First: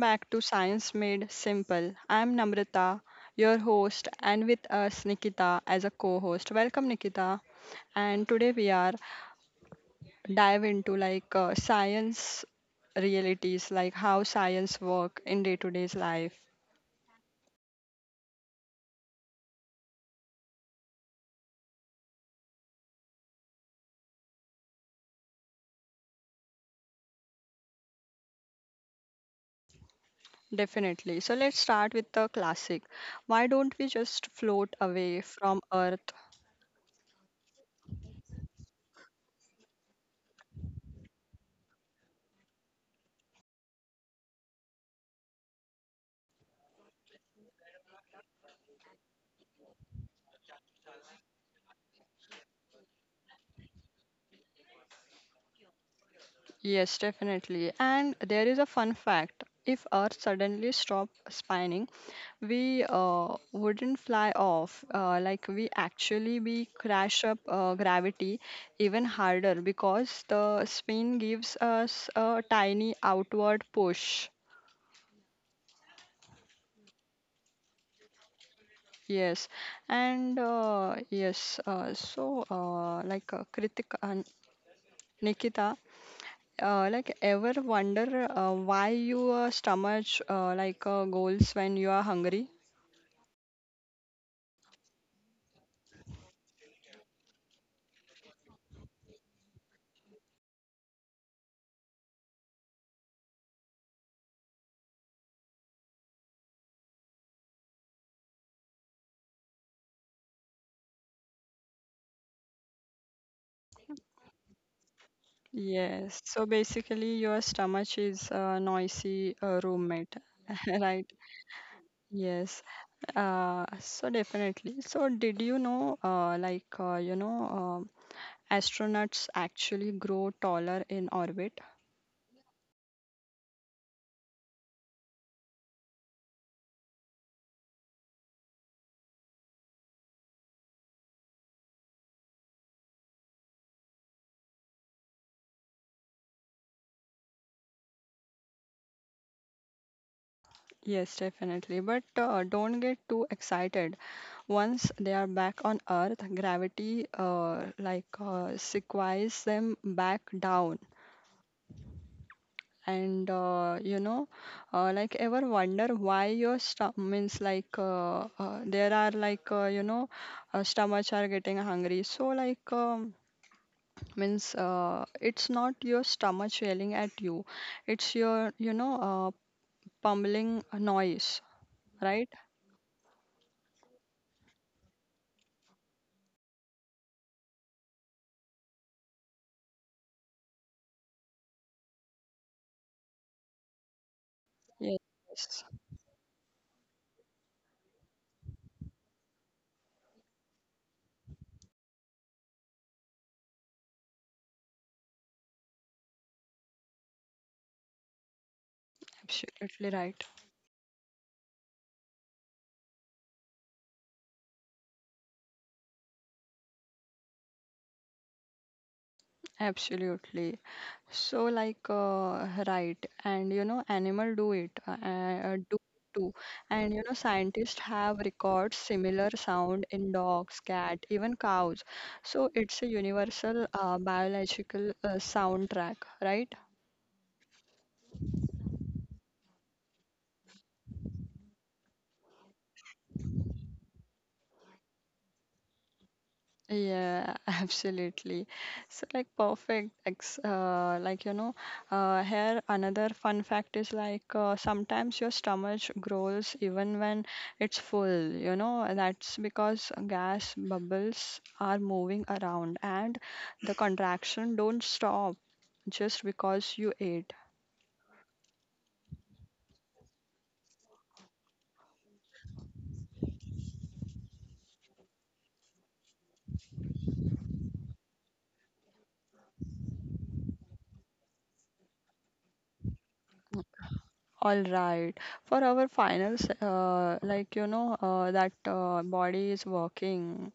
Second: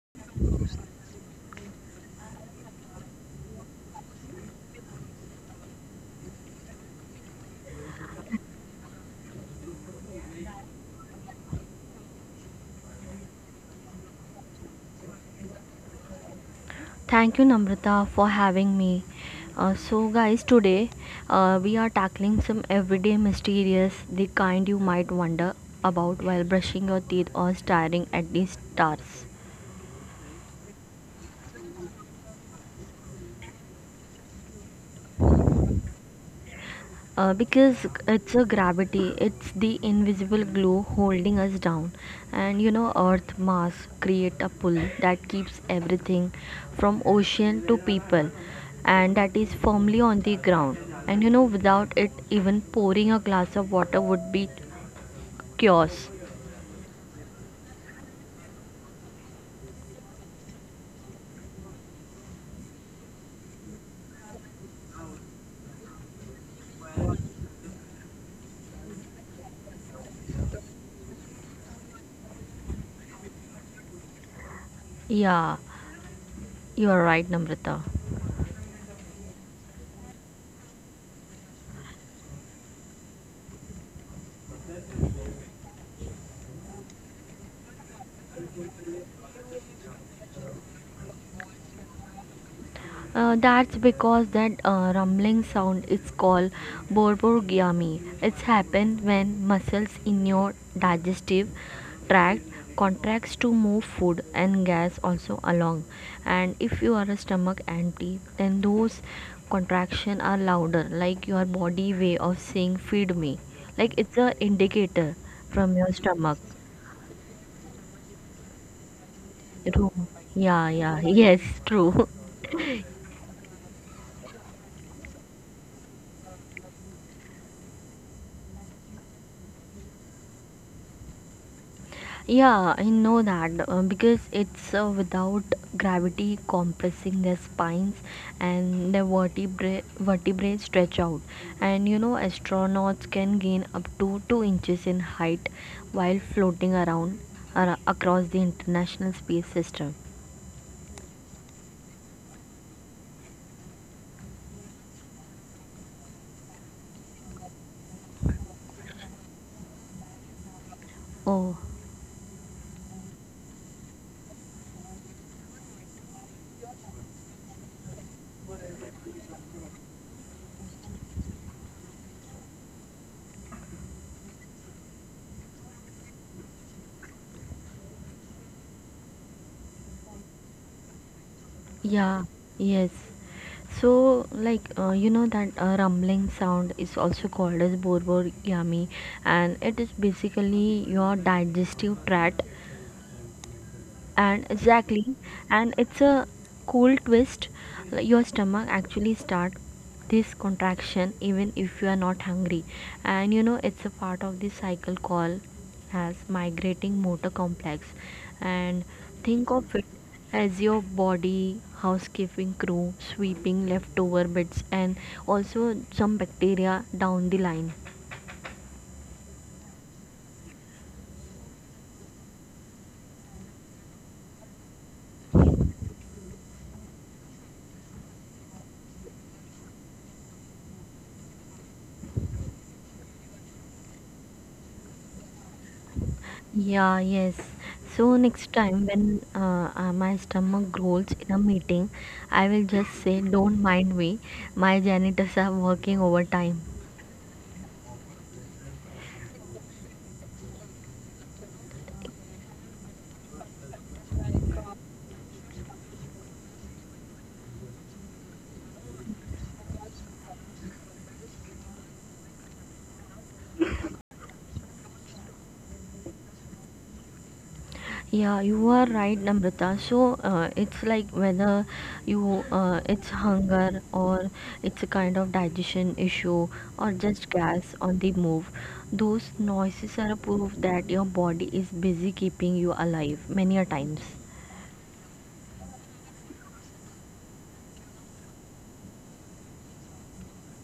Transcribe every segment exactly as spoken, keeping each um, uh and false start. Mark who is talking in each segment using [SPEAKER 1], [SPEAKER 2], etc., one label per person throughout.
[SPEAKER 1] back to Science Made Simple. I'm Namrata, your host, and with us Nikita as a co-host. Welcome Nikita. And today we are dive into like uh, science realities, like how science work in day-to-day's life.
[SPEAKER 2] Thank you, Namrata, for having me. Uh, so, guys, today uh, we are tackling some everyday mysterious, the kind you might wonder about while brushing your teeth or staring at the stars.
[SPEAKER 1] Definitely. So let's start with the classic. Why don't we just float away from Earth?
[SPEAKER 2] Uh, because it's a gravity, it's the invisible glue holding us down. And you know, Earth mass create a pull that keeps everything from ocean to people and that is firmly on the ground. And you know, without it, even pouring a glass of water would be chaos.
[SPEAKER 1] Yes, definitely. And there is a fun fact. If Earth suddenly stopped spinning, we uh, wouldn't fly off. Uh, like we actually we crash up uh, gravity even harder because the spin gives us a tiny outward push.
[SPEAKER 2] Yeah, you are right, Namrata.
[SPEAKER 1] Yes, and uh, yes. Uh, so uh, like uh, Kritika and Nikita, Uh, like ever wonder uh, why your stomach uh, like uh, goals when you are hungry?
[SPEAKER 2] Uh, that's because that uh, rumbling sound is called borborygmy. It's happened when muscles in your digestive tract contracts to move food and gas also along. And if you are a stomach empty, then those contractions are louder, like your body way of saying "feed me." Like it's a indicator from your
[SPEAKER 1] Yes.
[SPEAKER 2] stomach.
[SPEAKER 1] So basically, your stomach is a noisy uh,
[SPEAKER 2] Room.
[SPEAKER 1] roommate,
[SPEAKER 2] Yeah, yeah,
[SPEAKER 1] right?
[SPEAKER 2] yes, true.
[SPEAKER 1] Yes. Uh, so definitely. So did you know, uh, like uh, you know, um astronauts actually grow taller in orbit?
[SPEAKER 2] Yeah, I know that uh, because it's uh, without gravity compressing their spines and their vertebrae, vertebrae stretch out. And you know, astronauts can gain up to two inches in height while floating around ar- across the International Space System.
[SPEAKER 1] Yes, definitely. But uh, don't get too excited. Once they are back on Earth, gravity uh, like uh, sequoias them back down.
[SPEAKER 2] Oh.
[SPEAKER 1] And uh, you know, uh, like ever wonder why your stomach means like uh, uh, there are like uh, you know, uh, stomachs are getting hungry. So like um, means uh, it's not your stomach yelling at you, it's your you know uh, pummeling noise,
[SPEAKER 2] Yeah,
[SPEAKER 1] right?
[SPEAKER 2] yes. So, like, uh, you know that uh, rumbling sound is also called as borbor yummy, and it is basically your digestive tract and exactly
[SPEAKER 1] Yes.
[SPEAKER 2] and it's a cool twist like your stomach actually start this contraction even if you are not hungry, and you know it's a part of the cycle called as migrating motor complex, and think of it
[SPEAKER 1] Absolutely right.
[SPEAKER 2] as your body housekeeping crew sweeping leftover bits and also some bacteria down the line.
[SPEAKER 1] Absolutely. So like uh, right, and you know animal do it uh, uh, do it too, and you know scientists have records similar sound in dogs, cat, even cows. So it's a universal uh, biological uh, soundtrack, right?
[SPEAKER 2] Yeah, yes. So next time when uh, uh, my stomach growls in a meeting, I will just say, "Don't mind me. My janitors are working overtime."
[SPEAKER 1] Yeah, absolutely. So like perfect. Ex uh, Like you know, uh, here another fun fact is like uh, sometimes your stomach growls even when it's full. You know, and that's because gas bubbles are moving around and the contraction don't stop just because you ate.
[SPEAKER 2] Yeah, you are right, Namrata. So uh, it's like whether you uh, it's hunger or it's a kind of digestion issue or just gas on the move. Those noises are a proof that your body is busy keeping you alive many a times.
[SPEAKER 1] All right. For our finals, uh, like you know, uh, that uh, body is working,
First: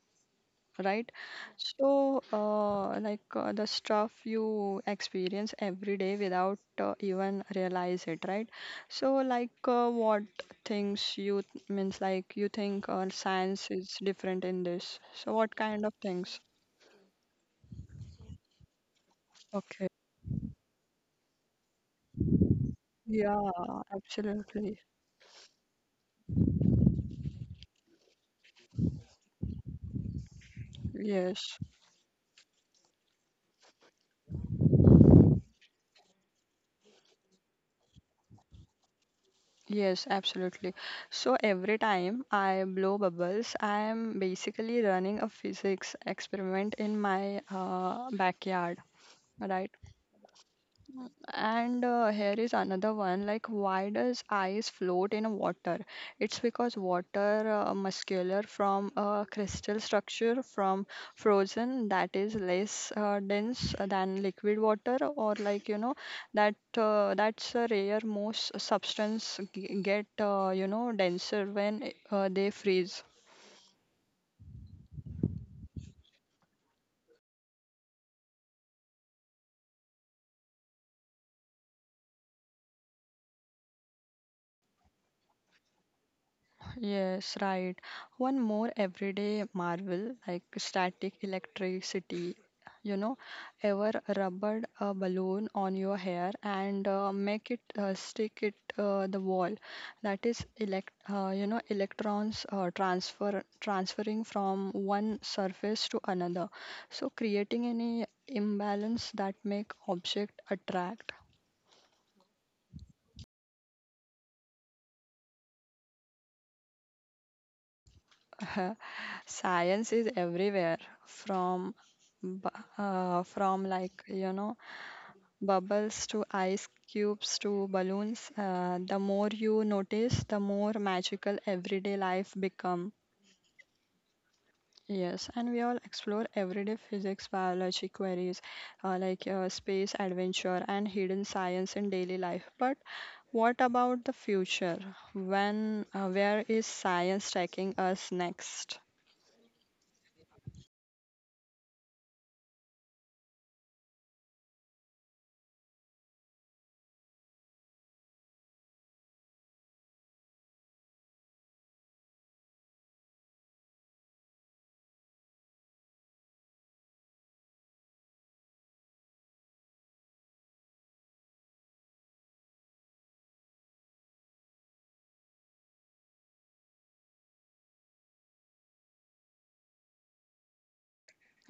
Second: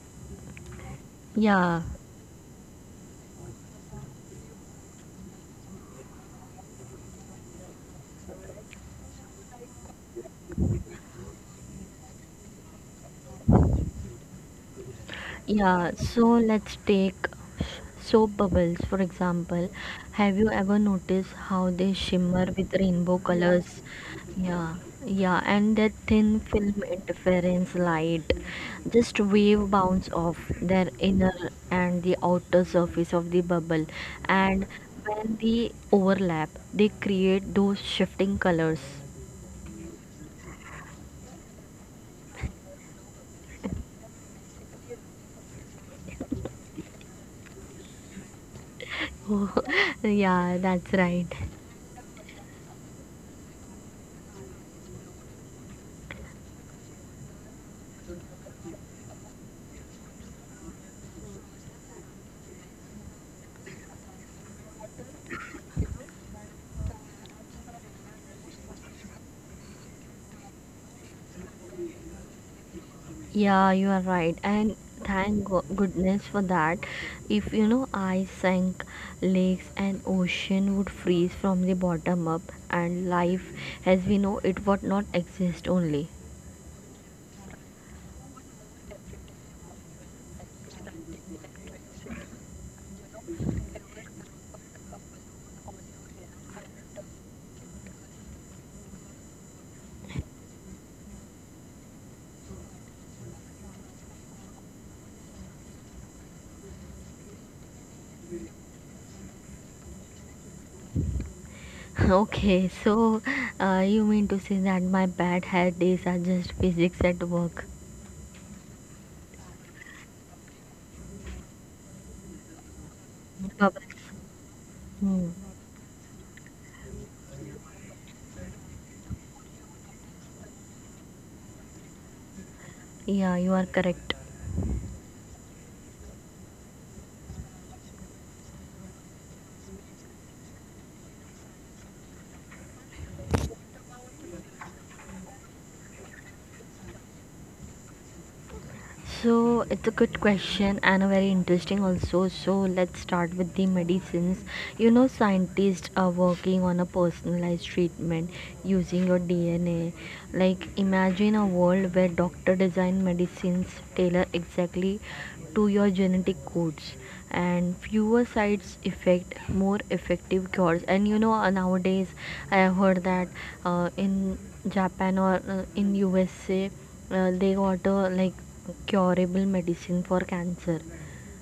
[SPEAKER 1] right?
[SPEAKER 2] Yeah.
[SPEAKER 1] So, uh, like uh, the stuff you experience every day without uh, even realize it, right? So, like uh, what things you th- means like you think uh, science is different in this. So, what kind
[SPEAKER 2] Yeah,
[SPEAKER 1] of
[SPEAKER 2] so
[SPEAKER 1] things?
[SPEAKER 2] let's take soap bubbles for example.
[SPEAKER 1] Okay.
[SPEAKER 2] Have you ever noticed how they shimmer with rainbow
[SPEAKER 1] Yeah,
[SPEAKER 2] colors? Yeah,
[SPEAKER 1] absolutely.
[SPEAKER 2] yeah, and that thin film interference light. Just wave bounce off their inner
[SPEAKER 1] Yes,
[SPEAKER 2] and the outer surface of the bubble, and when they overlap, they create those shifting colors.
[SPEAKER 1] yes, absolutely. So every time I blow bubbles, I am basically running a physics experiment in my uh, backyard,
[SPEAKER 2] Oh,
[SPEAKER 1] right?
[SPEAKER 2] yeah, that's right.
[SPEAKER 1] And uh, here is another one, like, why does ice float in water? It's because water uh, muscular from a crystal structure from frozen that is less uh, dense than liquid water, or like you know, that uh, that's a rare most substance g- get uh, you know denser when uh, they freeze.
[SPEAKER 2] Yeah, you are right, and thank go- goodness for that. If you know I sank, lakes and ocean would freeze from the bottom up, and life as we know it would not exist only.
[SPEAKER 1] Yes, right. One more everyday marvel, like static electricity. You know, ever rubber a balloon on your hair and uh, make it uh, stick it uh, the wall. That is elect uh, you know electrons uh, transfer transferring from one surface to another. So creating any imbalance that make object attract.
[SPEAKER 2] Okay, so uh, you mean to say that my bad hair days are just physics at work?
[SPEAKER 1] Science is everywhere, from bu- uh, from like
[SPEAKER 2] Bubbles.
[SPEAKER 1] you know
[SPEAKER 2] Hmm.
[SPEAKER 1] bubbles to ice cubes to balloons. Uh, the more you notice, the more magical everyday life become.
[SPEAKER 2] Yeah, you are correct.
[SPEAKER 1] Yes, and we all explore everyday physics, biology queries, uh, like uh, space adventure and hidden science in daily life. But what about the future? When, uh, where is science taking us next?
[SPEAKER 2] So it's a good question and a very interesting also. So let's start with the medicines. You know, scientists are working on a personalized treatment using your D N A. Like imagine a world where doctor design medicines tailor exactly to your genetic codes and fewer sides effect more effective cures. And you know uh, nowadays I have heard that uh, in Japan or uh, in USA uh, they got a like curable medicine for cancer.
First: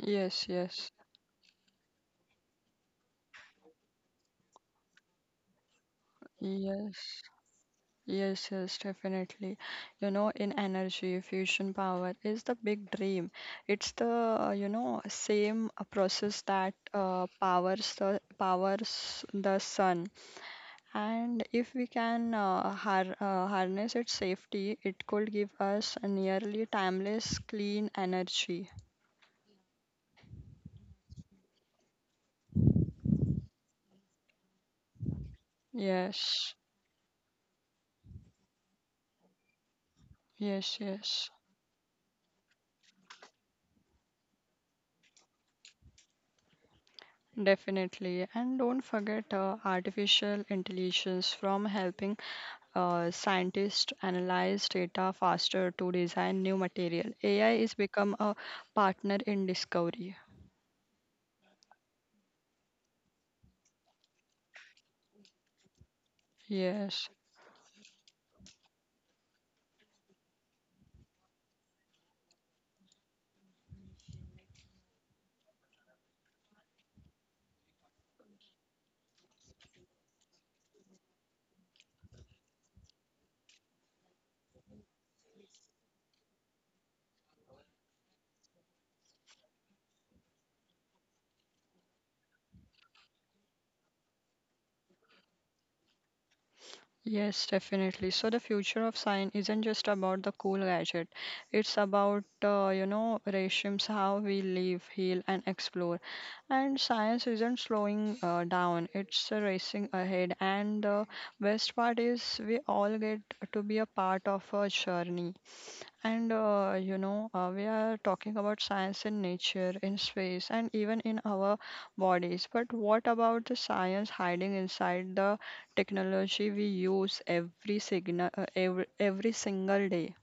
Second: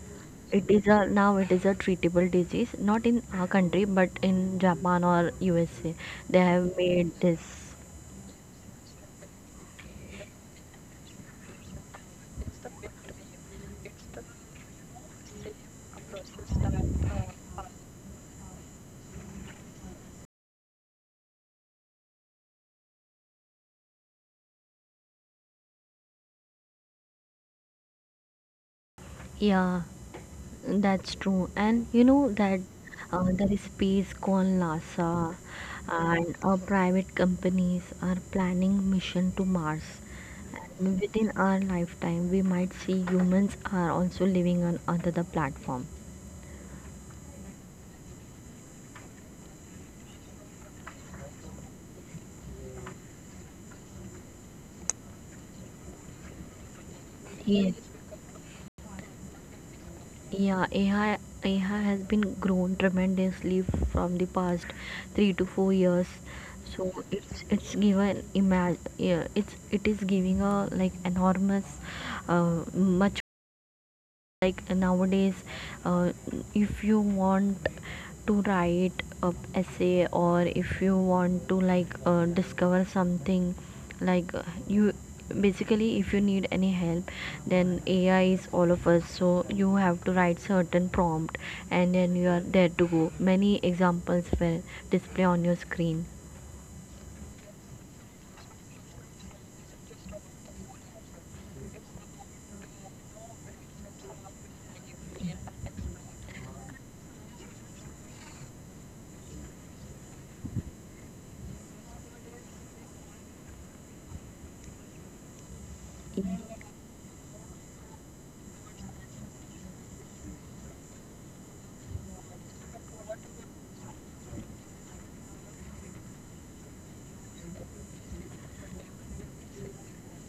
[SPEAKER 1] Yes,
[SPEAKER 2] It is
[SPEAKER 1] yes.
[SPEAKER 2] a now it is a treatable disease, not in our country but in Japan or USA they have made
[SPEAKER 1] Yes,
[SPEAKER 2] this.
[SPEAKER 1] yes, yes, definitely. You know, in energy, fusion power is the big dream. It's the, uh, you know, same uh, process that uh, powers the powers the sun. And if we can uh, har uh, harness its safety, it could give us a nearly timeless clean energy.
[SPEAKER 2] Yeah, that's true. And you know that uh, there is space called NASA, and
[SPEAKER 1] Yes,
[SPEAKER 2] uh, private companies are planning mission to Mars,
[SPEAKER 1] yes,
[SPEAKER 2] and
[SPEAKER 1] yes.
[SPEAKER 2] within our lifetime we might see humans are also living on another platform.
[SPEAKER 1] Definitely. And don't forget uh, artificial intelligence. From helping uh, scientists analyze data faster to design new material, A I
[SPEAKER 2] Yes.
[SPEAKER 1] is become a partner in discovery.
[SPEAKER 2] Yeah, A I, A I has been grown tremendously from the past three to four years. So
[SPEAKER 1] Yes,
[SPEAKER 2] it's it's given imag yeah, it's it is giving a like enormous, uh, much like nowadays, uh, if you want to write a essay or if you want to like uh, discover something like uh, you basically if you need any help, then AI is all of us, so you have to write certain prompt and then you are there to go. Many examples will display on your screen.
[SPEAKER 1] yes, definitely. So the future of science isn't just about the cool gadget. It's about uh, you know ratios, how we live, heal, and explore. And science isn't slowing uh, down. It's uh, racing ahead. And the best part is we all get to be a part of a journey. And uh, you know, uh, we are talking about science in nature, in space, and even in our bodies. But what about the science hiding inside the technology we use every signal, uh, every, every single day?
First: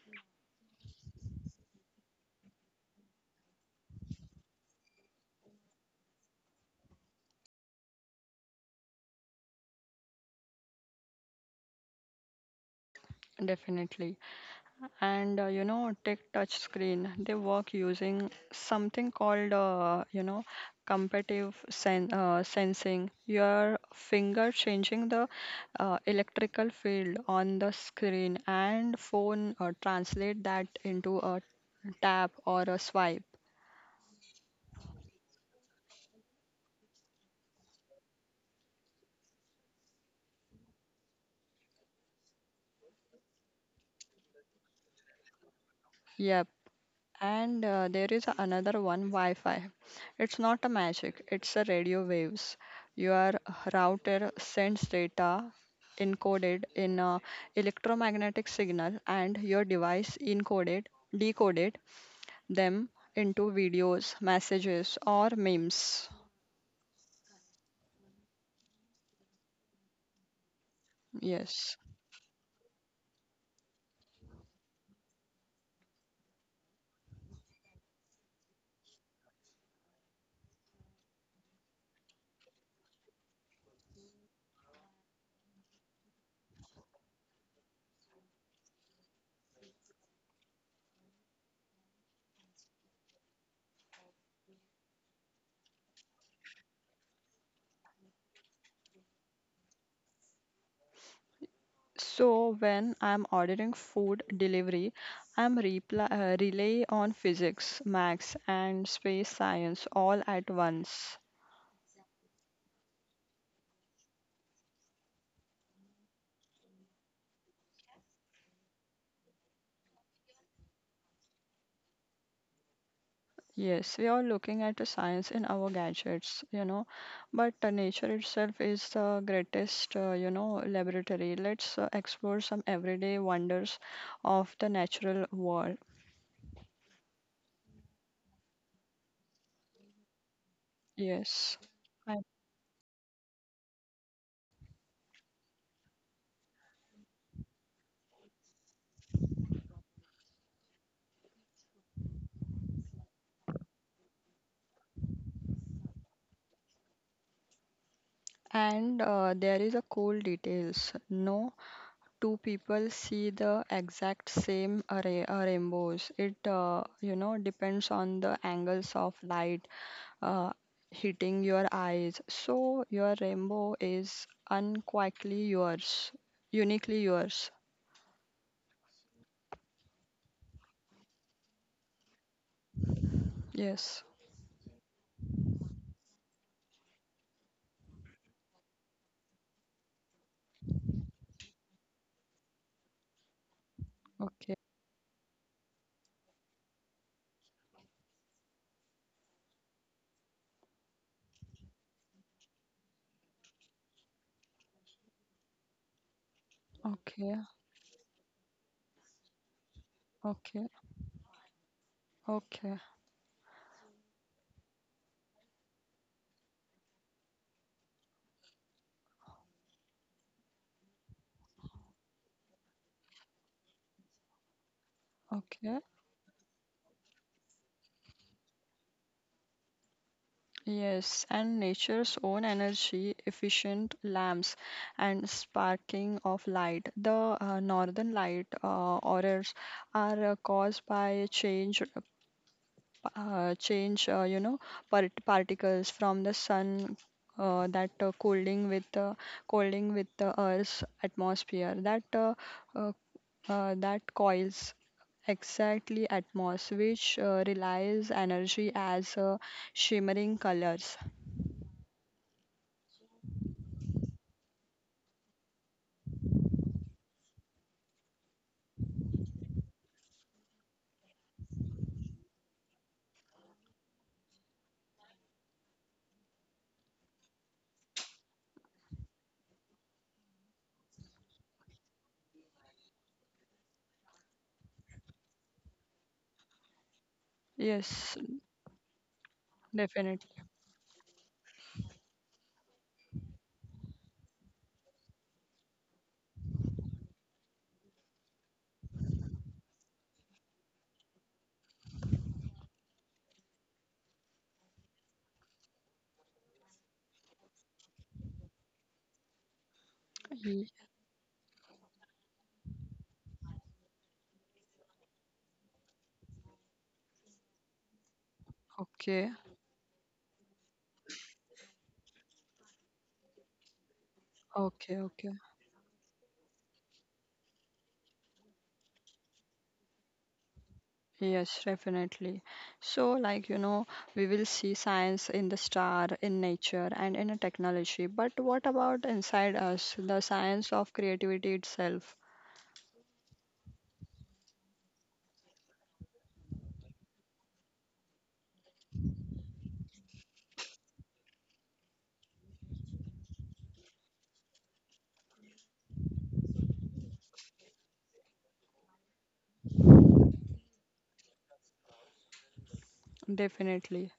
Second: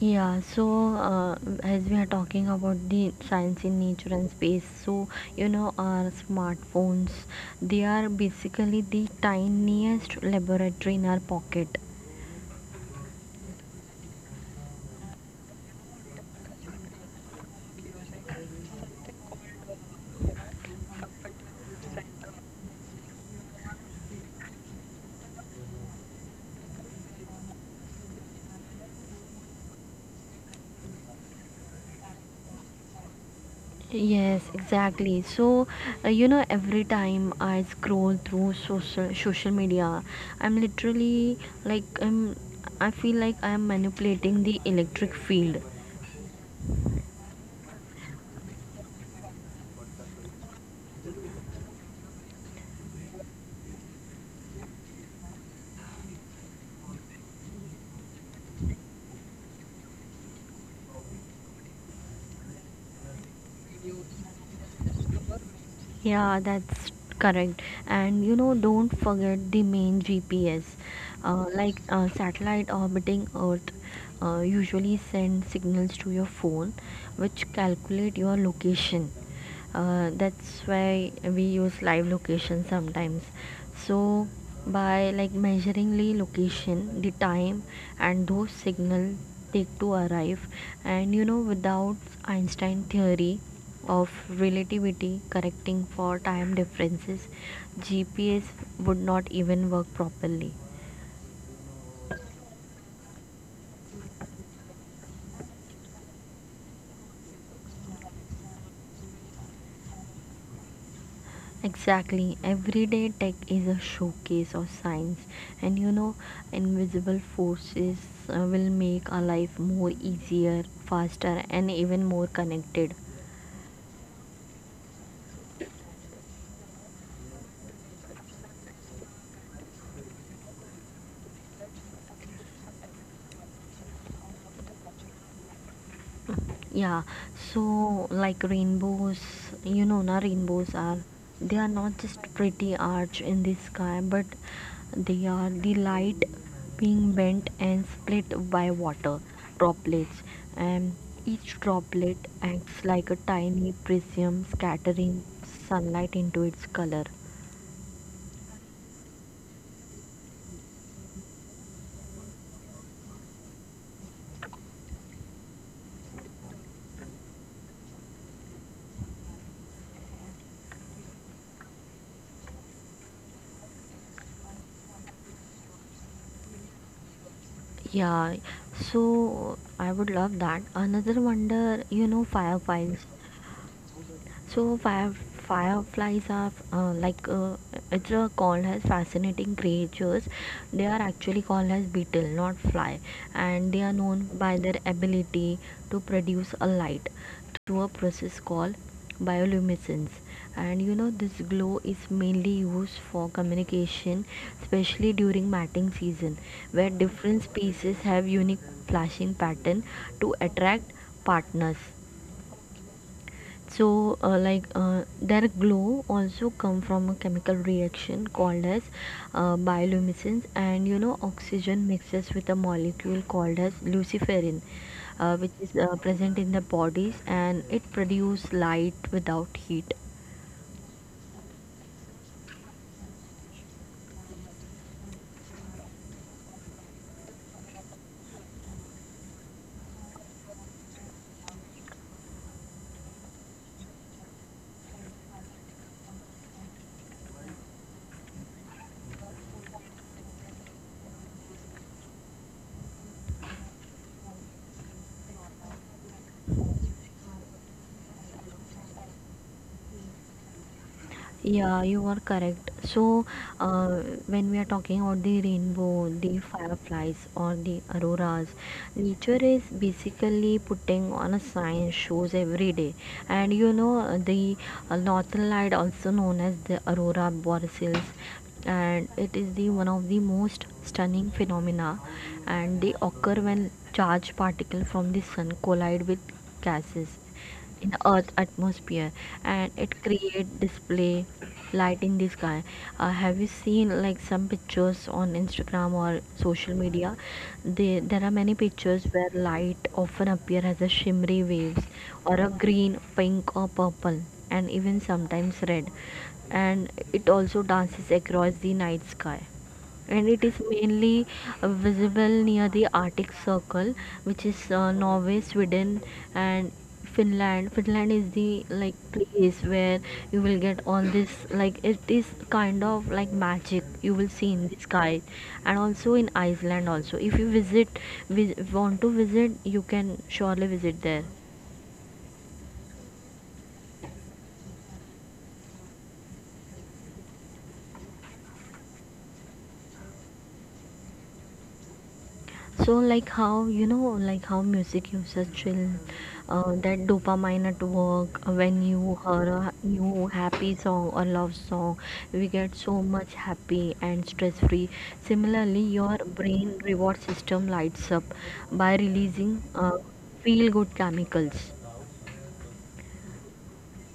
[SPEAKER 2] Yeah, so uh, as we are talking about the science in nature and space, so you know, our smartphones they are basically the tiniest laboratory in our pocket.
[SPEAKER 1] Definitely. And uh, you know tech touch screen, they work using something called uh, you know competitive sen- uh, sensing your finger changing the uh, electrical field on the screen, and phone uh, translate that into a tap or a swipe.
[SPEAKER 2] Yes, exactly. So, uh, you know, every time I scroll through social social media, I'm literally like I'm, I feel like I'm manipulating the electric field.
[SPEAKER 1] Yep. And uh, there is another one, Wi-Fi. It's not a magic, it's a radio waves. Your router sends data encoded in a electromagnetic signal and your device encoded, decoded them into videos, messages or memes.
[SPEAKER 2] Yeah, that's correct. And you know, don't forget the main G P S. Uh,
[SPEAKER 1] Yes.
[SPEAKER 2] like uh, satellite orbiting Earth uh, usually send signals to your phone, which calculate your location. Uh, that's why we use live location sometimes, so by like measuring the location the time and those signal take to arrive. And you know, without Einstein theory of relativity correcting for time differences, GPS would not even work properly.
[SPEAKER 1] So when I'm ordering food delivery, I'm reply, uh, rely on physics, max and space science all at once.
[SPEAKER 2] Exactly. Everyday tech is a showcase of science, and you know, invisible forces uh, will make our life more easier, faster, and even more connected.
[SPEAKER 1] Yes, we are looking at the science in our gadgets, you know, but uh, nature itself is the greatest, uh, you know, laboratory. Let's uh, explore some everyday wonders of the natural world.
[SPEAKER 2] Yeah, so like rainbows, you know, na rainbows are
[SPEAKER 1] Yes,
[SPEAKER 2] they are not just pretty arch in the sky, but they are the light being bent and split by water droplets, and each droplet acts like a tiny prism scattering sunlight into its color.
[SPEAKER 1] and uh, there is a cool details. No two people see the exact same array uh, rainbows. It, uh, you know, depends on the angles of light uh, hitting your eyes. So your rainbow is unquietly yours, uniquely yours.
[SPEAKER 2] Yeah, so I would love that. Another wonder, you know, fireflies.
[SPEAKER 1] Yes.
[SPEAKER 2] So fire, fireflies are uh, like uh, it's uh, called as fascinating creatures. They are actually called as beetle, not fly, and they are known
[SPEAKER 1] Okay.
[SPEAKER 2] by their ability to produce a light through a process called bioluminescence. And you know this glow is mainly used for communication, especially during mating season, where
[SPEAKER 1] Okay.
[SPEAKER 2] different species have unique flashing pattern to
[SPEAKER 1] Okay.
[SPEAKER 2] attract partners.
[SPEAKER 1] Okay.
[SPEAKER 2] So uh, like uh, their glow also come from a chemical reaction called as uh, bioluminescence, and you know oxygen mixes with a molecule called as luciferin, uh, which is
[SPEAKER 1] Okay.
[SPEAKER 2] uh, present in the bodies and it produce light without heat.
[SPEAKER 1] Yes. And nature's own energy, efficient lamps, and sparking of light. The uh, northern light uh, aurors are uh, caused by change uh, change, uh, you know, part particles from the sun uh, that uh, cooling with uh, cooling with the Earth's atmosphere that uh, uh, uh, that coils exactly atmos, which uh, relies energy as uh, shimmering colors.
[SPEAKER 2] Yeah, you are correct. So, uh, when we are talking about the rainbow, the fireflies, or the auroras, nature is basically putting on a sign shows every day. And you know, uh, the uh, northern light, also known as the aurora borealis, and it is the one of the most stunning phenomena. And they occur when charged particles from the sun collide with gases in the
[SPEAKER 1] Yes,
[SPEAKER 2] earth atmosphere, and it
[SPEAKER 1] definitely.
[SPEAKER 2] create display light in the sky. Uh, have you seen like some pictures on Instagram or social media? They, there are many pictures where light often appear as a shimmery waves or a green pink or purple and even sometimes red, and it also dances across the night sky. And it is
[SPEAKER 1] Ye-
[SPEAKER 2] mainly uh, visible near the Arctic Circle, which is uh, Norway, Sweden, and Finland. Finland is the like
[SPEAKER 1] Okay,
[SPEAKER 2] place where you will get all this, like it is kind of like magic you will see in the
[SPEAKER 1] okay,
[SPEAKER 2] sky,
[SPEAKER 1] okay.
[SPEAKER 2] and also in Iceland also. If you visit, vis- want to visit, you can surely visit there.
[SPEAKER 1] Yes, definitely. So, like, you know, we will see science in the star, in nature, and in a technology. But what about inside us, the science of creativity itself?
[SPEAKER 2] So like, how you know, like how music uses chill, uh, that dopamine at work, uh, when you hear a new happy song or love song we get so much happy and stress free. Similarly, your brain reward system lights up by releasing uh, feel good chemicals.
[SPEAKER 1] Definitely.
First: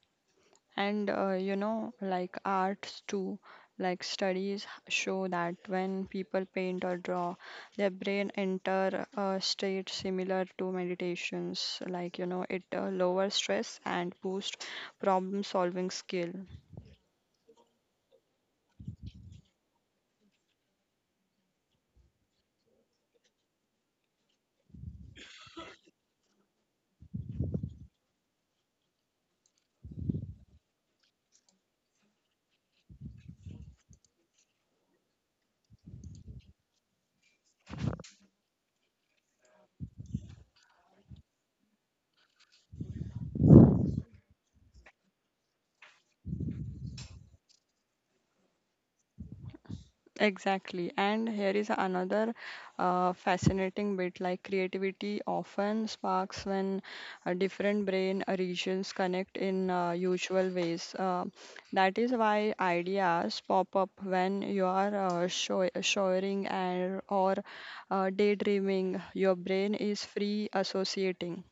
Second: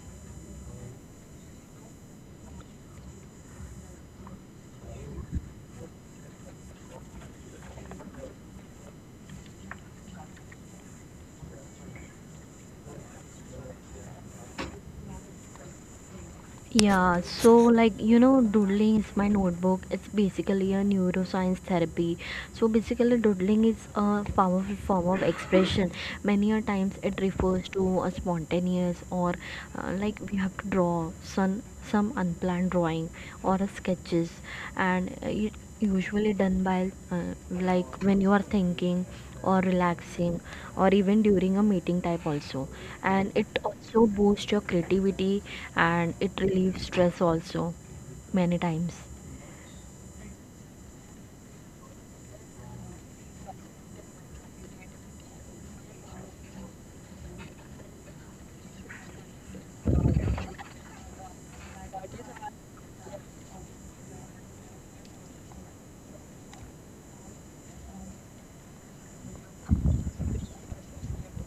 [SPEAKER 1] And, uh, you know, like arts too. Like studies show that when people paint or draw, their brain enter a state similar to meditations. Like, you know, it uh, lowers stress and boost problem solving skill.
[SPEAKER 2] Yeah, so like you know, doodling is my notebook. It's basically a neuroscience therapy. So basically, doodling is a powerful form of expression. Many a times it refers to a spontaneous or uh, like we have to draw some some unplanned drawing or a sketches, and uh, it usually done by uh, like when you are thinking or relaxing or even during a meeting type also, and it also boosts your creativity and it relieves stress also many times.
[SPEAKER 1] Exactly. And here is another uh, fascinating bit, like creativity often sparks when uh, different brain regions connect in uh, usual ways. Uh, that is why ideas pop up when you are uh, show showering and or uh, daydreaming. Your brain is free associating.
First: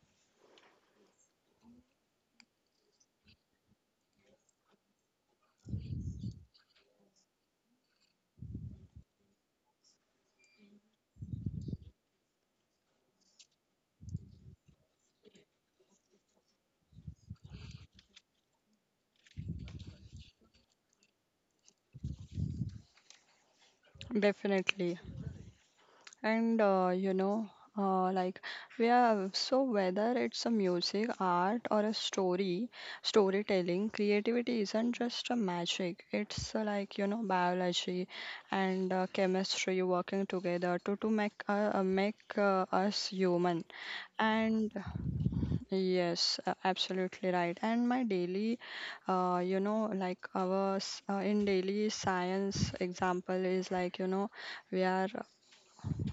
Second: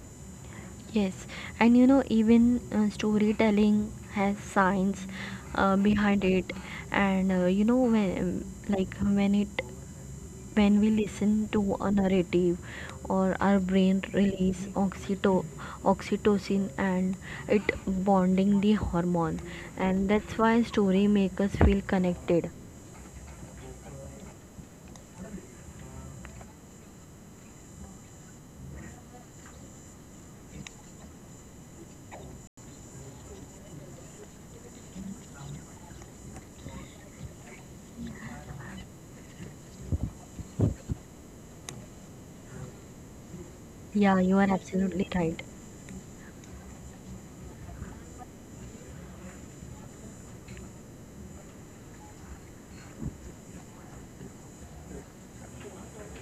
[SPEAKER 2] Yes, and you know even uh, storytelling has science uh, behind it. And uh, you know, when like when it when we listen to a narrative or our brain release oxyto- oxytocin, and it bonding the hormone, and that's why story make us feel connected.
[SPEAKER 1] Definitely. And uh, you know, uh, like we have. So whether it's a music, art, or a story, storytelling, creativity isn't just a magic. It's uh, like you know biology and uh, chemistry working together to to make uh, uh, make uh, us human.
[SPEAKER 2] Yeah, you are
[SPEAKER 1] And
[SPEAKER 2] absolutely right.
[SPEAKER 1] yes, uh, absolutely right. And my daily, uh, you know, like our s- uh, in daily science example is like you know we are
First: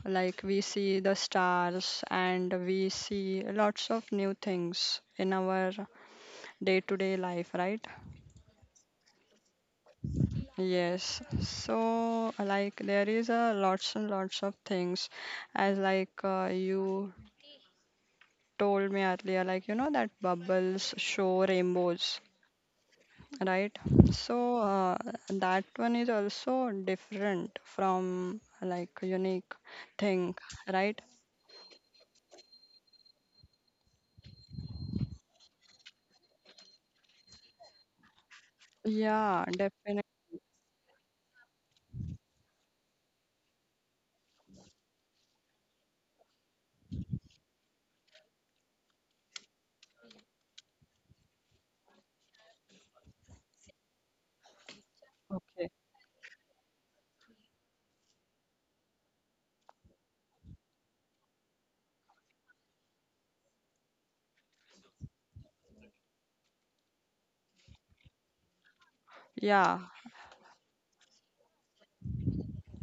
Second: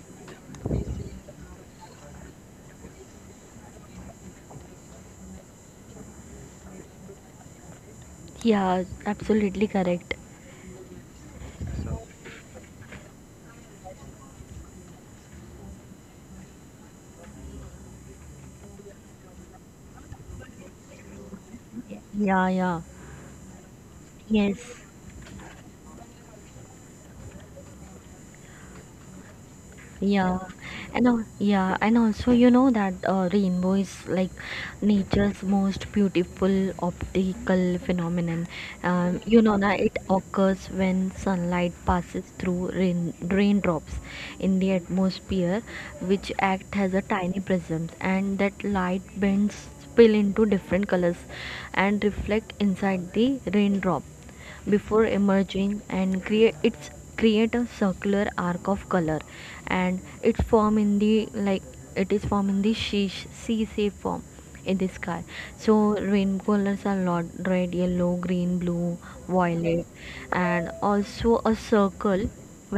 [SPEAKER 1] like we see the stars, and we see lots of new things in our day-to-day life, right?
[SPEAKER 2] Yeah, absolutely correct.
[SPEAKER 1] Yes. So like there is a lots and lots of things as, like uh, you told me earlier, like you know that bubbles show rainbows,
[SPEAKER 2] Yeah, yeah,
[SPEAKER 1] right? So
[SPEAKER 2] yes.
[SPEAKER 1] uh, that one is also different, from like unique thing,
[SPEAKER 2] Yeah,
[SPEAKER 1] right?
[SPEAKER 2] and al- yeah, and also you know that uh, rainbow is like nature's most beautiful optical phenomenon. Um, you
[SPEAKER 1] Yeah,
[SPEAKER 2] know that it
[SPEAKER 1] definitely.
[SPEAKER 2] occurs when sunlight passes through rain raindrops in the atmosphere, which act as a tiny prism, and that light bends spill into different colors and reflect inside the raindrop before
[SPEAKER 1] Okay.
[SPEAKER 2] emerging and create its create a circular arc of color. And its form in the like it is form in the sheesh sea shape form in the sky. So rain colors are lot red yellow green blue
[SPEAKER 1] Yeah.
[SPEAKER 2] violet, and also a circle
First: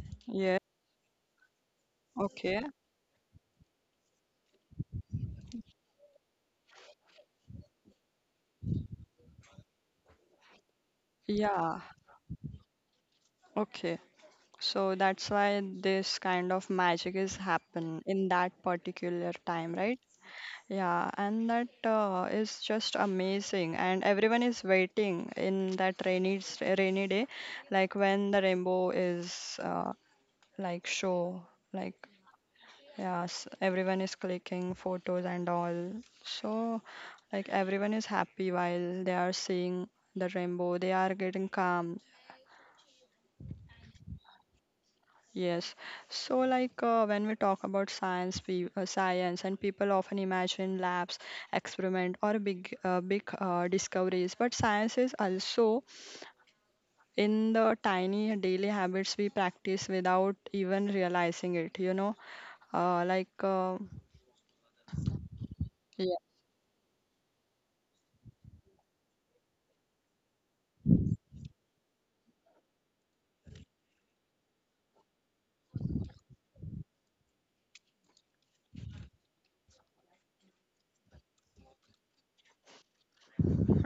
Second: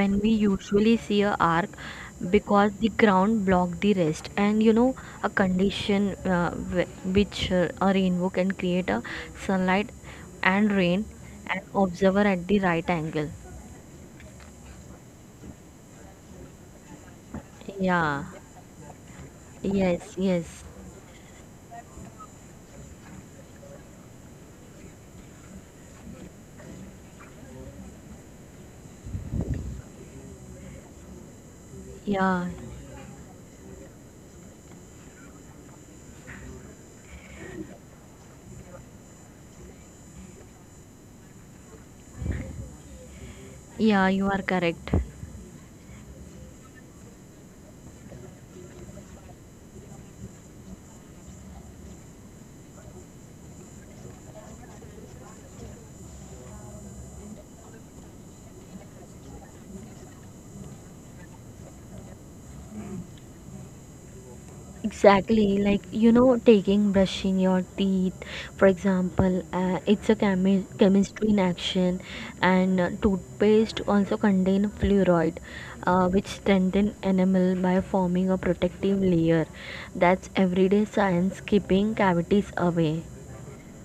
[SPEAKER 2] when we
[SPEAKER 1] Yeah.
[SPEAKER 2] usually see a arc
[SPEAKER 1] Okay,
[SPEAKER 2] because the ground blocked the rest. And you know a condition, uh, wh- which uh, a rainbow can create a sunlight and rain and
[SPEAKER 1] yeah,
[SPEAKER 2] observer at the right angle.
[SPEAKER 1] okay. So that's why this kind of magic is happen
[SPEAKER 2] Yeah,
[SPEAKER 1] in that particular time, right?
[SPEAKER 2] yes, yes.
[SPEAKER 1] Yeah, and that uh, is just amazing, and everyone is waiting in that rainy s- rainy day, like when the rainbow is uh, like show, like,
[SPEAKER 2] Yeah,
[SPEAKER 1] yes, everyone is clicking photos and all. So like everyone is happy while they are seeing the rainbow. They are getting calm.
[SPEAKER 2] yeah, you are correct.
[SPEAKER 1] Yes. So, like uh, when we talk about science, we, uh, science, and people often imagine labs, experiment, or big, uh, big uh, discoveries. But science is also in the tiny daily habits we practice without even realizing it. You know, uh, like, uh,
[SPEAKER 2] Exactly, like you know, taking brushing your teeth, for example, uh, it's a chemi- chemistry in action, and uh, toothpaste also contain fluoride, uh, which strengthen enamel by forming a protective layer. That's everyday science keeping cavities away.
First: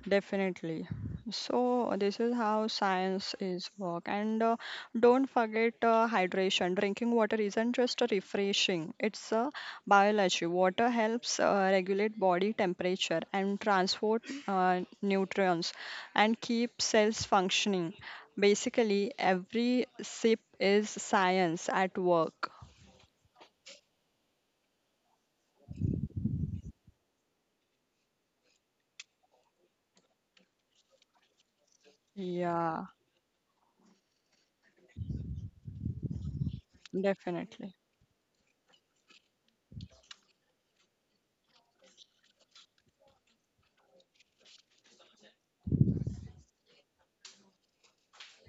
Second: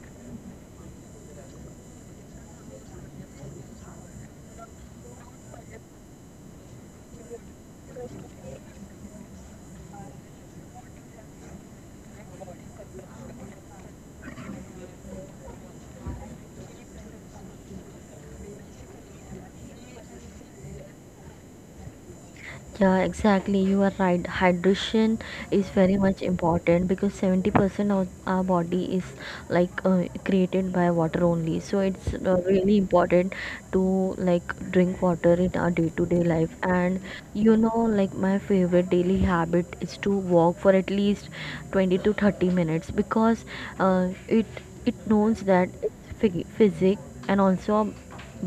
[SPEAKER 1] definitely. So this is how science is work. And uh, don't forget uh, hydration. Drinking water isn't just a refreshing; it's a biology. Water helps uh, regulate body temperature and transport uh, nutrients, and keep cells functioning. Basically, every sip is science at work.
[SPEAKER 2] Yeah, exactly. You are right. Hydration is very much important because seventy percent of our body is like uh, created by water only. So it's uh, really
[SPEAKER 1] Yeah,
[SPEAKER 2] important to like drink water in our day-to-day life. And you
[SPEAKER 1] definitely.
[SPEAKER 2] know, like my favorite daily habit is to walk for at least twenty to thirty minutes because uh, it it knows that it's phy- physic and also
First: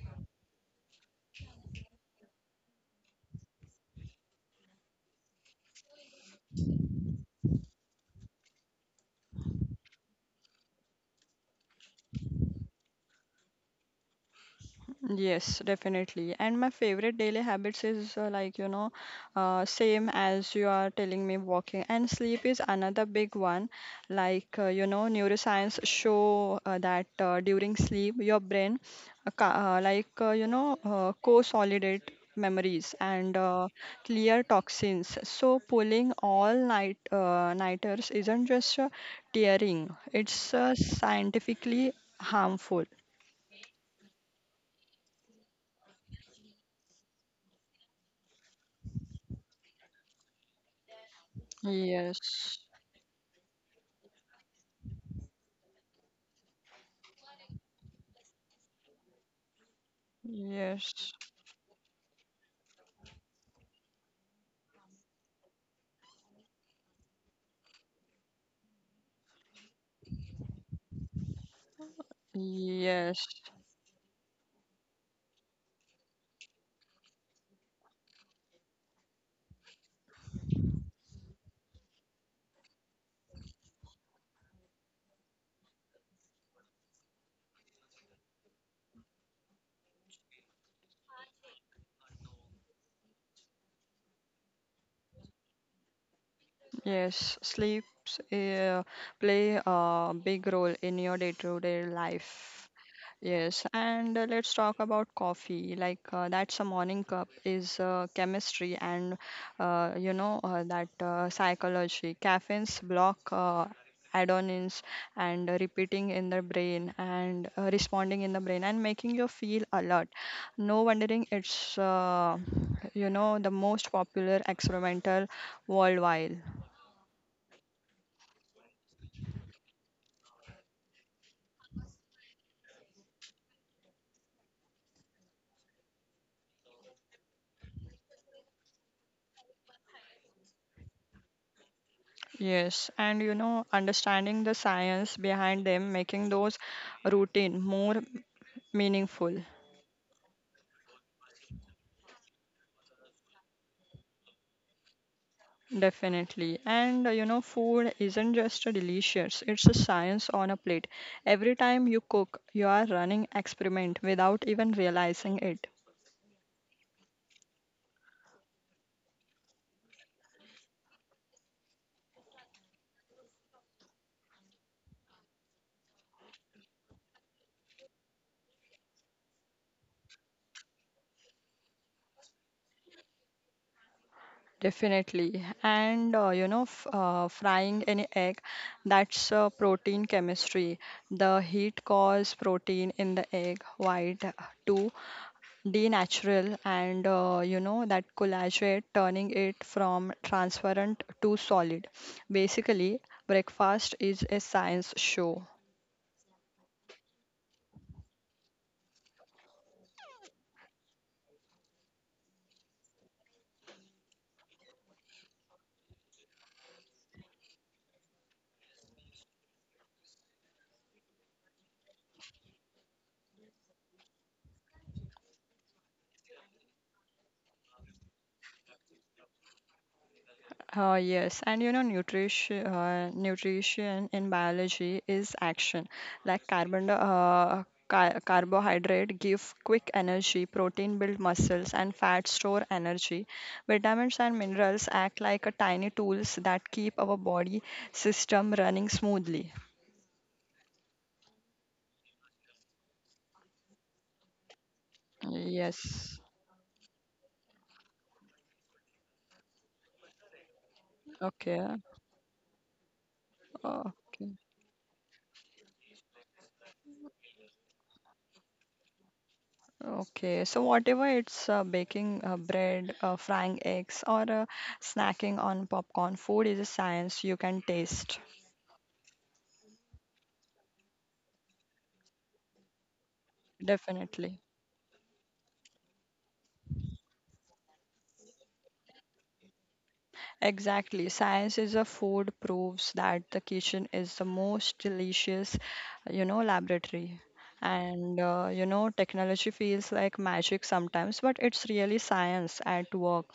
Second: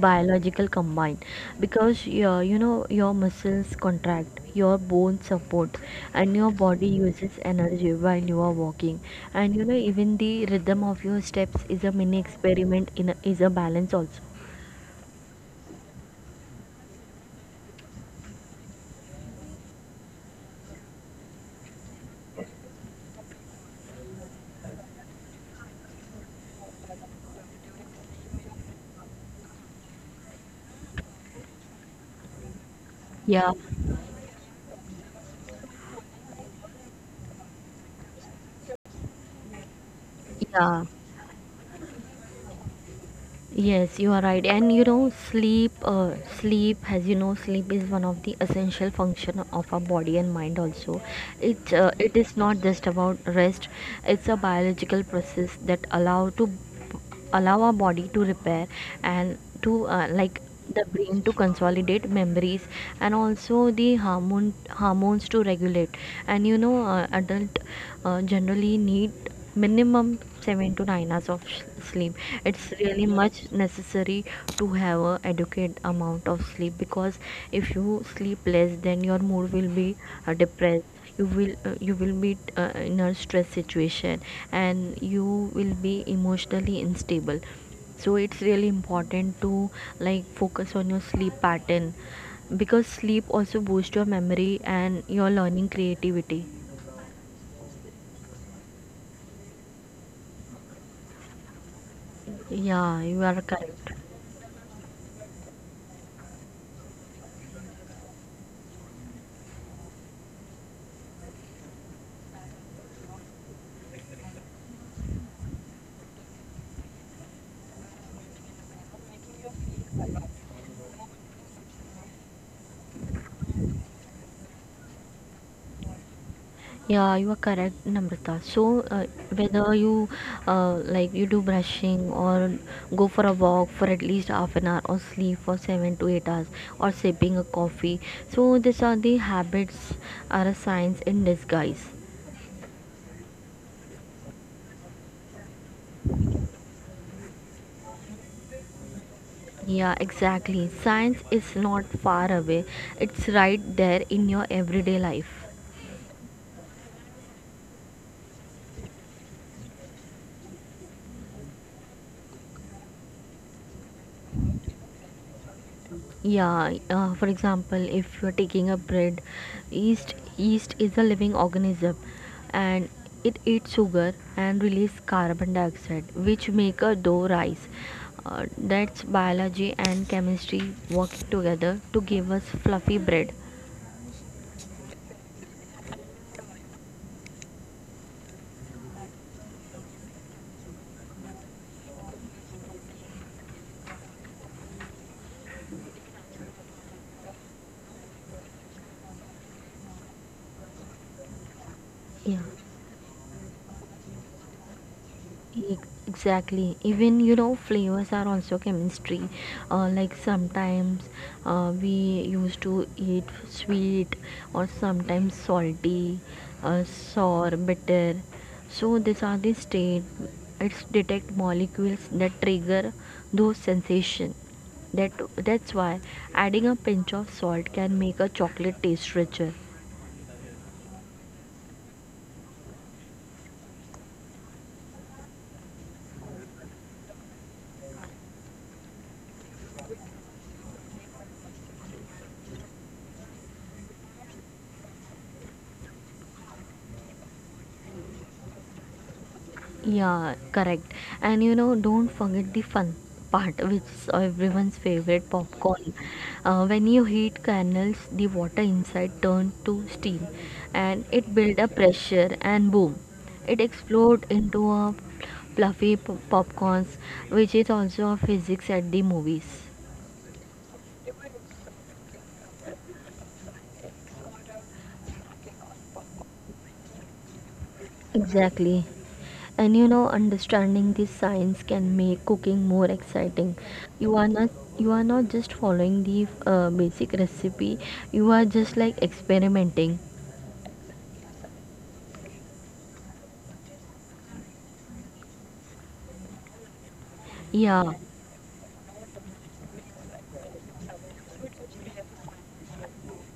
[SPEAKER 2] biological combine because your you know your muscles contract, your bones support, and your body uses energy while you are walking. And you know, even the rhythm of your steps is a mini experiment in a, is a balance also.
[SPEAKER 1] Yes, definitely. And my favorite daily habits is uh, like, you know, uh, same as you are telling me, walking. And sleep is another big one. Like, uh, you know, neuroscience show uh, that uh, during sleep, your brain, uh, ca- uh, like, uh, you know, uh, co-solidate memories and
[SPEAKER 2] Yeah,
[SPEAKER 1] uh, clear toxins. So pulling all night uh, nighters isn't just uh, tearing, it's
[SPEAKER 2] yeah.
[SPEAKER 1] uh, scientifically harmful.
[SPEAKER 2] Yes, you are right. And you know, sleep, uh, sleep, as you know, sleep is one of the essential function of our body and mind. Also, it uh, it is not
[SPEAKER 1] Yes.
[SPEAKER 2] just about rest. It's a biological process that allow to allow our body to repair and to uh, like the
[SPEAKER 1] Yes,
[SPEAKER 2] brain to consolidate memories, and also the hormone hormones to regulate. And you know, uh, adult uh, generally need minimum seven to nine hours of sh- sleep. It's really
[SPEAKER 1] yes,
[SPEAKER 2] much necessary to have a adequate amount of sleep, because if you sleep less then your mood will be uh, depressed, you will uh, you will be uh, in a stress situation, and you will be emotionally unstable. So it's really important to like focus on your sleep pattern, because sleep also boosts your memory and your learning creativity.
[SPEAKER 1] yes. Sleeps uh, play a big role in your day-to-day life.
[SPEAKER 2] Yeah, you are
[SPEAKER 1] Yes,
[SPEAKER 2] correct.
[SPEAKER 1] and uh, let's talk about coffee. Like uh, that's a morning cup is uh, chemistry and uh, you know uh, that uh, psychology. Caffeines block uh, adenines and repeating in the brain and uh, responding in the brain and making you feel alert. No wondering it's uh, you know the most popular experimental worldwide.
[SPEAKER 2] Yeah, you are correct, Namrata. So uh, whether you uh, like you do brushing, or go for a walk for at least half an hour, or sleep for seven to eight hours, or sipping a coffee, so these are the habits are a signs in disguise.
[SPEAKER 1] Yes, and you know understanding the science behind them, making those routine more meaningful,
[SPEAKER 2] Yeah, exactly. Science is not far away, it's right there in your everyday life.
[SPEAKER 1] definitely. And uh, you know, food isn't just a delicious, it's a science on a plate. Every time you cook, you are running experiment without even realizing it.
[SPEAKER 2] Yeah, uh, for example, if you're taking a bread, yeast, yeast is a living organism, and it eats sugar and release carbon dioxide, which make a dough rise. Uh, that's biology and chemistry working together to give us fluffy bread.
[SPEAKER 1] Definitely. And uh, you know, f uh, frying any egg, that's uh, protein chemistry. The heat causes protein in the egg white uh, to D natural and uh, you know that collagenate turning it from transparent to solid.
[SPEAKER 2] Yeah.
[SPEAKER 1] Basically, breakfast is a science show.
[SPEAKER 2] E- Exactly. Even you know, flavors are also chemistry. Uh, like sometimes uh, we used to eat sweet, or sometimes salty, uh, sour, bitter. So these are the state. It's detect molecules that trigger those sensation. That that's why adding a pinch of salt can make a chocolate taste richer.
[SPEAKER 1] Uh, yes, and you know nutrition uh, nutrition in biology is action. Like carbon uh, car- carbohydrate give quick energy, protein build muscles and fat store energy. Vitamins and minerals act like a tiny tools that keep our body system running smoothly.
[SPEAKER 2] Yeah, correct. And you know, don't forget the fun part, which is everyone's favorite popcorn.
[SPEAKER 1] Yes.
[SPEAKER 2] Uh, when you heat kernels, the water inside turns to steam, and it builds
[SPEAKER 1] Okay.
[SPEAKER 2] a pressure, and boom, it
[SPEAKER 1] Oh,
[SPEAKER 2] explodes
[SPEAKER 1] okay.
[SPEAKER 2] into a fluffy p- popcorns, which is also a physics at the movies.
[SPEAKER 1] Okay. So whatever it's uh, baking uh, bread, uh, frying eggs, or uh, snacking on popcorn, food is a science you can taste.
[SPEAKER 2] Exactly. And you know, understanding this science can make cooking more exciting. You are
[SPEAKER 1] Definitely.
[SPEAKER 2] not you are not just following the uh, basic recipe. You are just like experimenting.
[SPEAKER 1] Exactly. Science is a food proves that the kitchen is the most delicious, you know, laboratory.
[SPEAKER 2] Yeah.
[SPEAKER 1] And, uh, you know, technology feels like magic sometimes, but it's really science at work.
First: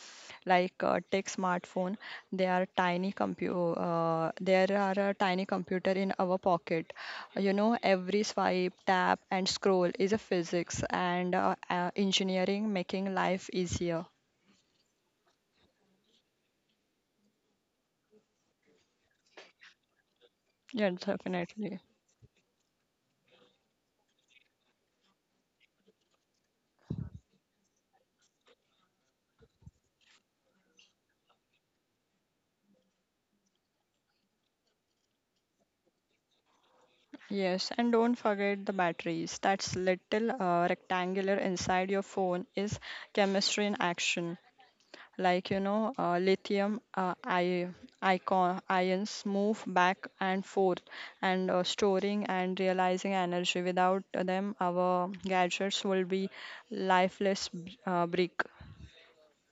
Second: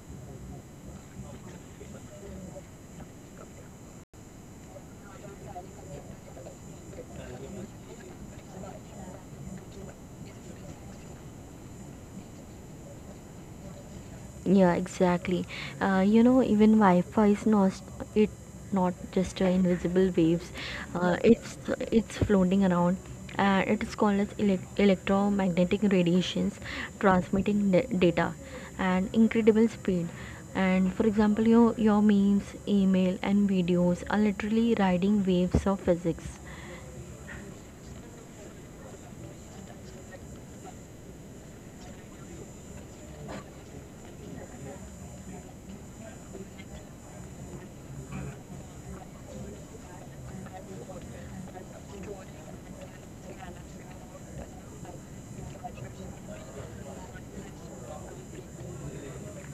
[SPEAKER 1] Like uh, take smartphone, they are tiny compu uh, there are a tiny computer in our pocket. You know, every swipe, tap, and scroll is a physics and uh, uh, engineering making life easier.
[SPEAKER 2] Yeah, exactly. Uh, you know, even Wi-Fi is not it not just uh, invisible waves.
[SPEAKER 1] Yeah,
[SPEAKER 2] Uh, Yeah. it's
[SPEAKER 1] definitely.
[SPEAKER 2] it's floating around. Uh, it is called as elec electromagnetic radiations, transmitting da- data and incredible speed. And for example, your your memes, email, and videos are literally riding waves of physics.
[SPEAKER 1] Yes, and don't forget the batteries. That's little uh, rectangular inside your phone is chemistry in action. Like you know, uh, lithium uh, I, icon, ions move back and forth, and uh, storing and realizing energy. Without them, our gadgets will be lifeless b- uh, brick.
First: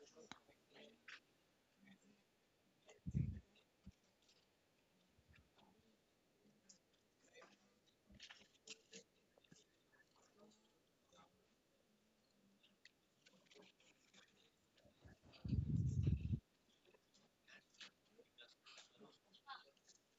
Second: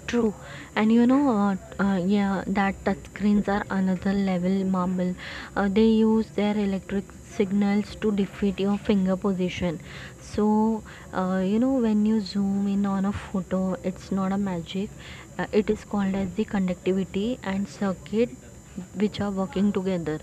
[SPEAKER 2] True, and you know, uh, uh, yeah, that touchscreens are another level marble. Uh, they use their electric signals to defeat your finger position. So, uh, you know, when you zoom in on a photo, it's not a magic. Uh, it is called as the conductivity and circuit, which are working together.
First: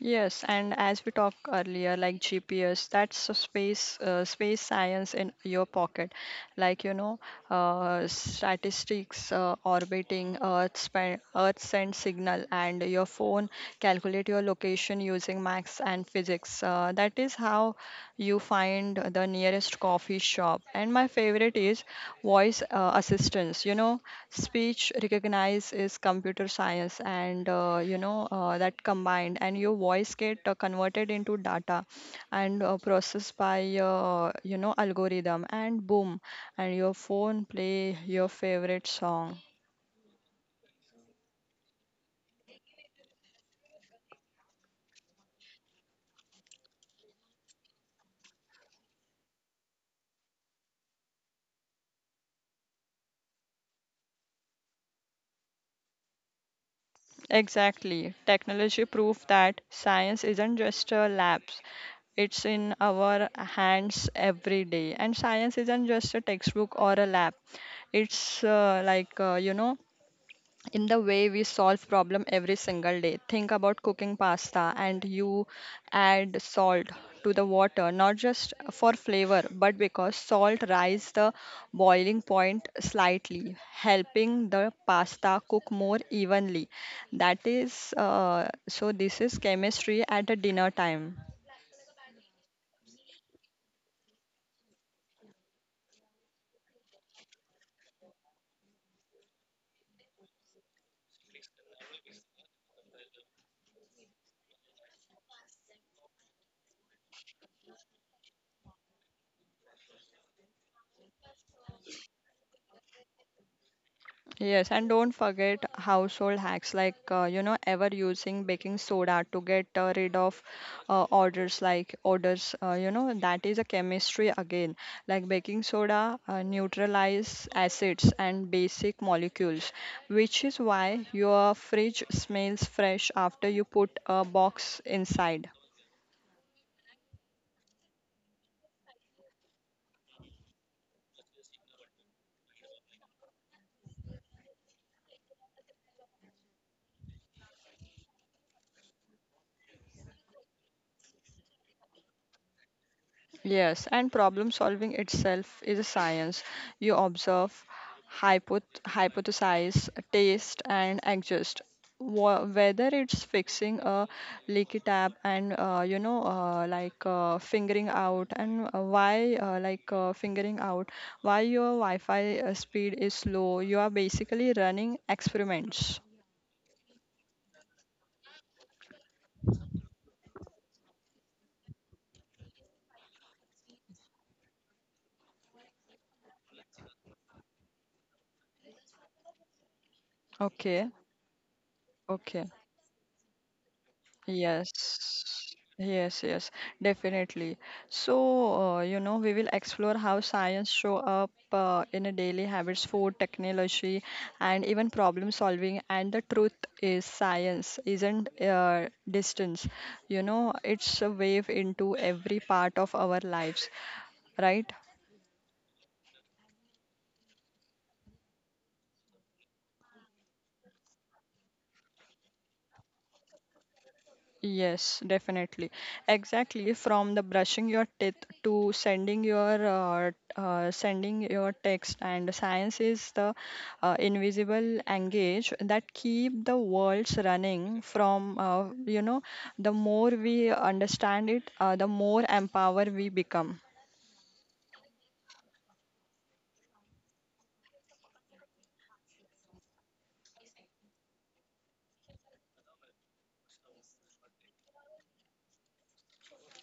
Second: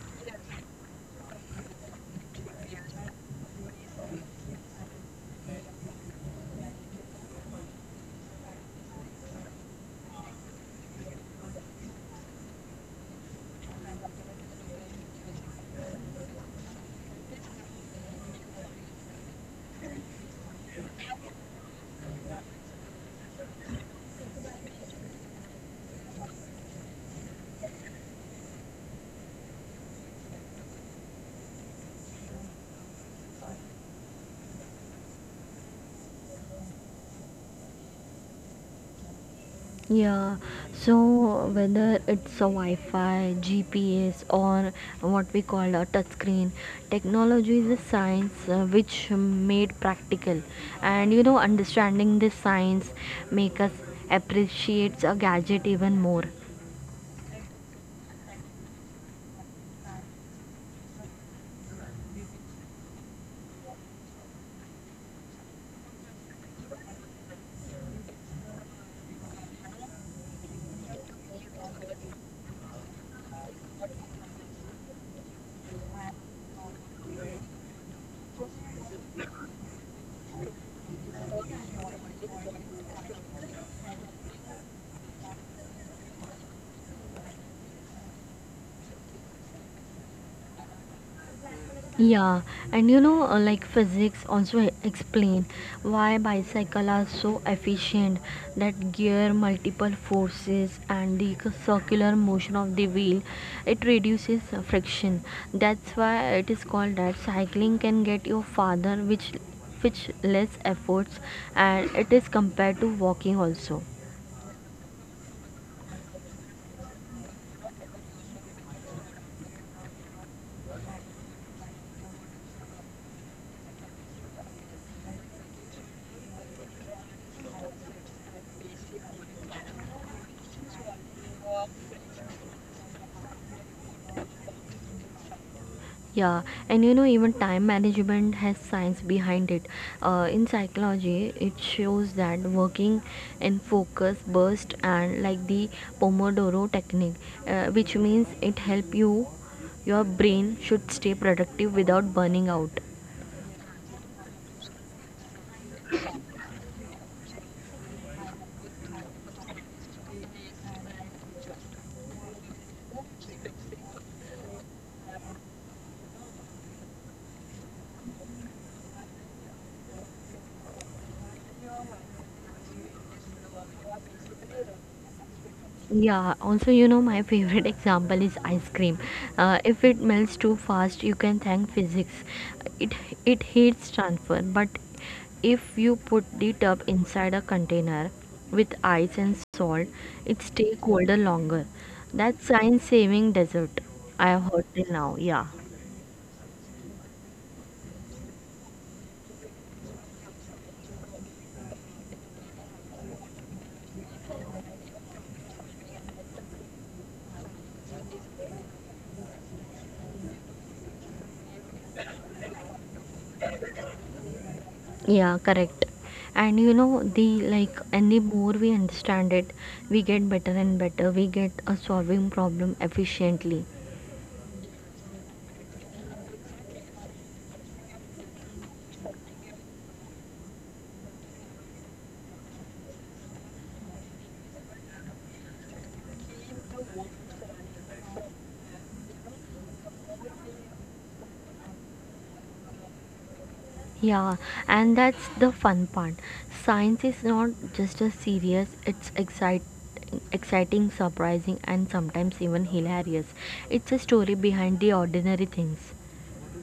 [SPEAKER 1] Yes, and as we talked earlier, like G P S, that's a space uh, space science in your pocket. Like you know, uh, statistics, uh, orbiting Earth, span, Earth send signal, and your phone calculate your location using max and physics. Uh, that is how you find the nearest coffee shop. And my favorite is voice uh, assistance. You know, speech recognize is computer science, and uh, you know uh, that combined, and your voice get uh, converted into data and uh, processed by uh, you know algorithm, and boom, and your phone play your favorite song.
[SPEAKER 2] Yeah, so whether it's a Wi Fi, G P S, or what we call a touchscreen, technology is a science uh, which made practical. And you know, understanding this science make us appreciate a gadget even more.
[SPEAKER 1] Exactly. Technology proof that science isn't just a lab; it's in our hands every day. And science isn't just a textbook or a lab. It's uh, like, uh, you know, in the way we solve problem every single day. Think about cooking pasta and you add salt to the water not just for flavor, but because salt rise the boiling point slightly, helping the pasta cook more evenly. That is uh, so this is chemistry at a dinner time.
[SPEAKER 2] Yeah, and you know, uh, like physics also e- explain why bicycles are so efficient, that gear multiple forces and the c- circular motion of the wheel, it reduces uh, friction. That's why it is called that cycling can get you farther, which which less efforts, and it is compared to walking also.
[SPEAKER 1] Yes, and don't forget household hacks like uh, you know ever using baking soda to get uh, rid of uh, odors like odors. Uh, you know that is a chemistry again. Like baking soda uh, neutralize acids and basic molecules, which is why your fridge smells fresh after you put a box inside.
[SPEAKER 2] Yeah, and you know, even time management has science behind it. Uh, in psychology, it shows that working in focus, burst, and like the Pomodoro technique, uh, which means it help you, your brain should stay productive without burning out.
[SPEAKER 1] Yes, and problem solving itself is a science. You observe, hypoth hypothesize, taste, and adjust. Wha- Whether it's fixing a leaky tap and uh, you know, uh, like uh, figuring out and uh, why, uh, like uh, figuring out why your Wi-Fi uh, speed is slow, you are basically running experiments.
[SPEAKER 2] Yeah, also, you know, my favorite example is ice cream. Uh, if it melts too fast, you can thank physics. It it heats transfer, but if you put it up inside a container with ice and salt, it stay
[SPEAKER 1] Okay,
[SPEAKER 2] colder longer. That's
[SPEAKER 1] okay.
[SPEAKER 2] science saving dessert. I have heard till now. Yeah.
[SPEAKER 1] Yes, yes, yes, definitely. So, uh, you know, we will explore how science show up uh, in a daily habits, food, technology, and even problem solving. And the truth is, science isn't uh, distance. You know, it's a wave into every part of our lives, right?
[SPEAKER 2] Yeah, correct. And you know, the like, and the more we understand it, we get better and better. We get a solving problem efficiently.
[SPEAKER 1] Yes, definitely. Exactly. From the brushing your teeth to sending your uh, uh, sending your text, and science is the uh, invisible engage that keep the worlds running. From uh, you know, the more we understand it, uh, the more empowered we become.
[SPEAKER 2] Yeah, and that's the fun part. Science is not just a serious, it's excite, exciting, surprising, and sometimes even hilarious. It's a story behind the ordinary things.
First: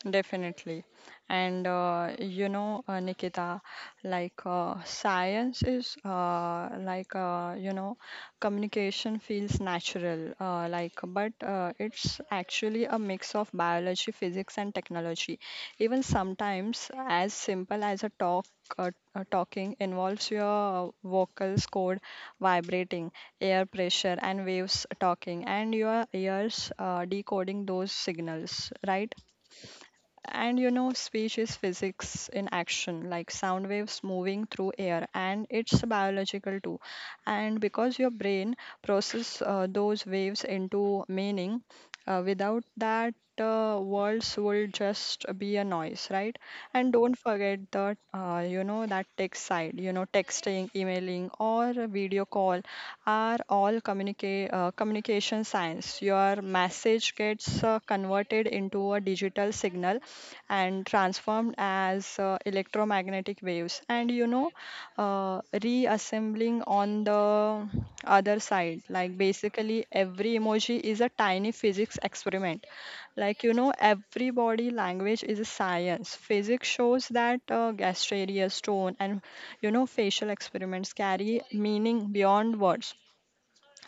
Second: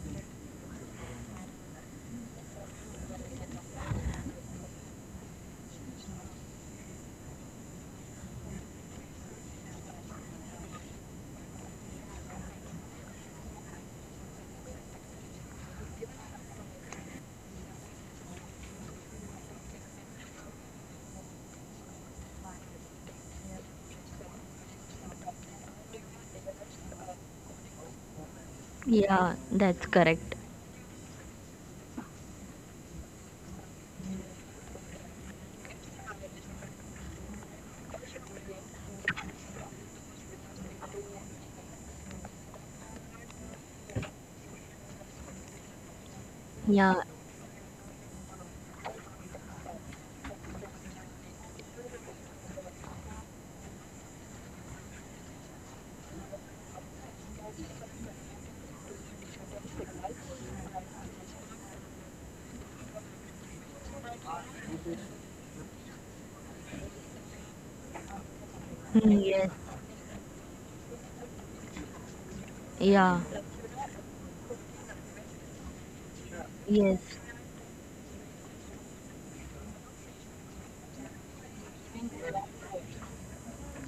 [SPEAKER 1] Definitely. And uh, you know, uh, Nikita, like uh, science is uh, like, uh, you know, communication feels natural, uh, like, but uh, it's actually a mix of biology, physics, and technology. Even sometimes, as simple as a talk. Uh, uh, talking involves your vocals cord vibrating, air pressure, and waves talking, and your ears uh, decoding those signals, right?
[SPEAKER 2] Yeah, that's correct.
[SPEAKER 1] And you know speech is physics in action, like sound waves moving through air, and it's biological too, and because your brain process uh, those waves into meaning. Uh, without that, uh, words will just be a noise, right? And
[SPEAKER 2] Yeah.
[SPEAKER 1] don't forget that, uh, you know, that text side, you know, texting, emailing, or a video call are all communica- uh, communication science. Your message gets uh, converted into a digital signal and transformed as uh, electromagnetic waves. And, you know, uh, reassembling on the other side. Like
[SPEAKER 2] Mm, yes,
[SPEAKER 1] basically, every emoji is a tiny physics experiment.
[SPEAKER 2] yeah,
[SPEAKER 1] Like you know, every body language is a science. Physics
[SPEAKER 2] yes,
[SPEAKER 1] shows that uh, gastraria, stone, and you know, facial experiments carry meaning beyond words.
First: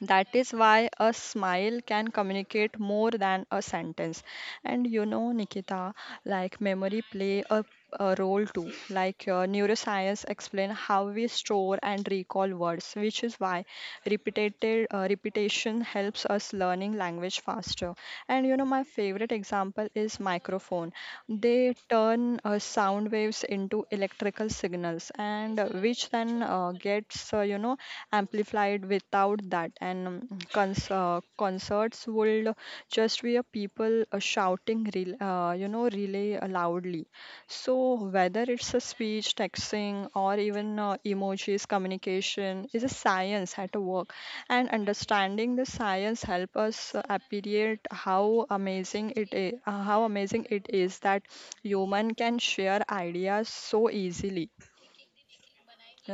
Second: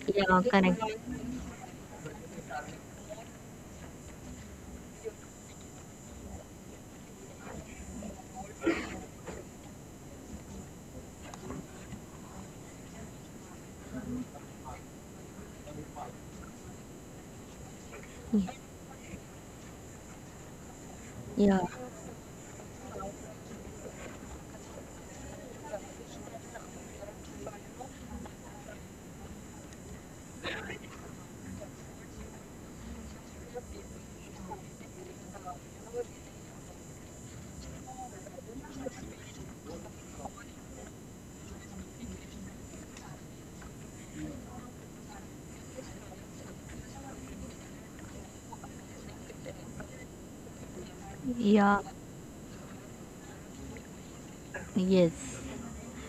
[SPEAKER 1] That
[SPEAKER 2] yeah,
[SPEAKER 1] is
[SPEAKER 2] correct.
[SPEAKER 1] why a smile can communicate more than a sentence. And you know, Nikita, like memory play a, a role too. Like uh, neuroscience explain how we store and recall words, which is why repeated uh, repetition helps us learning language faster. And you know, my favorite example is microphone.
[SPEAKER 2] Yeah,
[SPEAKER 1] They turn uh, sound waves into electrical signals, and uh, which then uh, gets uh, you know amplified without that. And um, cons- uh, concerts would just be a people uh, shouting, rel uh, you know, really loudly. So, whether it's a speech, texting, or even uh, emojis communication, is a science at work. And understanding the science help us uh, appreciate how amazing it is, uh, how amazing it is that
[SPEAKER 2] yeah,
[SPEAKER 1] human can share ideas so easily.
[SPEAKER 2] yes,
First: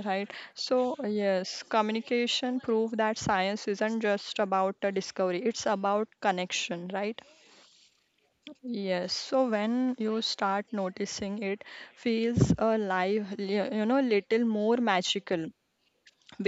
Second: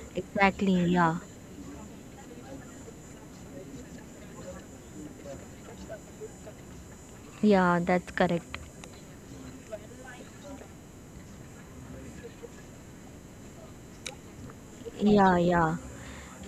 [SPEAKER 1] Right.
[SPEAKER 2] exactly.
[SPEAKER 1] So,
[SPEAKER 2] Yeah,
[SPEAKER 1] yes, communication prove that science isn't just about a discovery; it's about connection. Right.
[SPEAKER 2] yeah, that's correct.
[SPEAKER 1] Yes, so when you start noticing it feels a life, li- you know, little more
[SPEAKER 2] Yeah,
[SPEAKER 1] magical
[SPEAKER 2] yeah,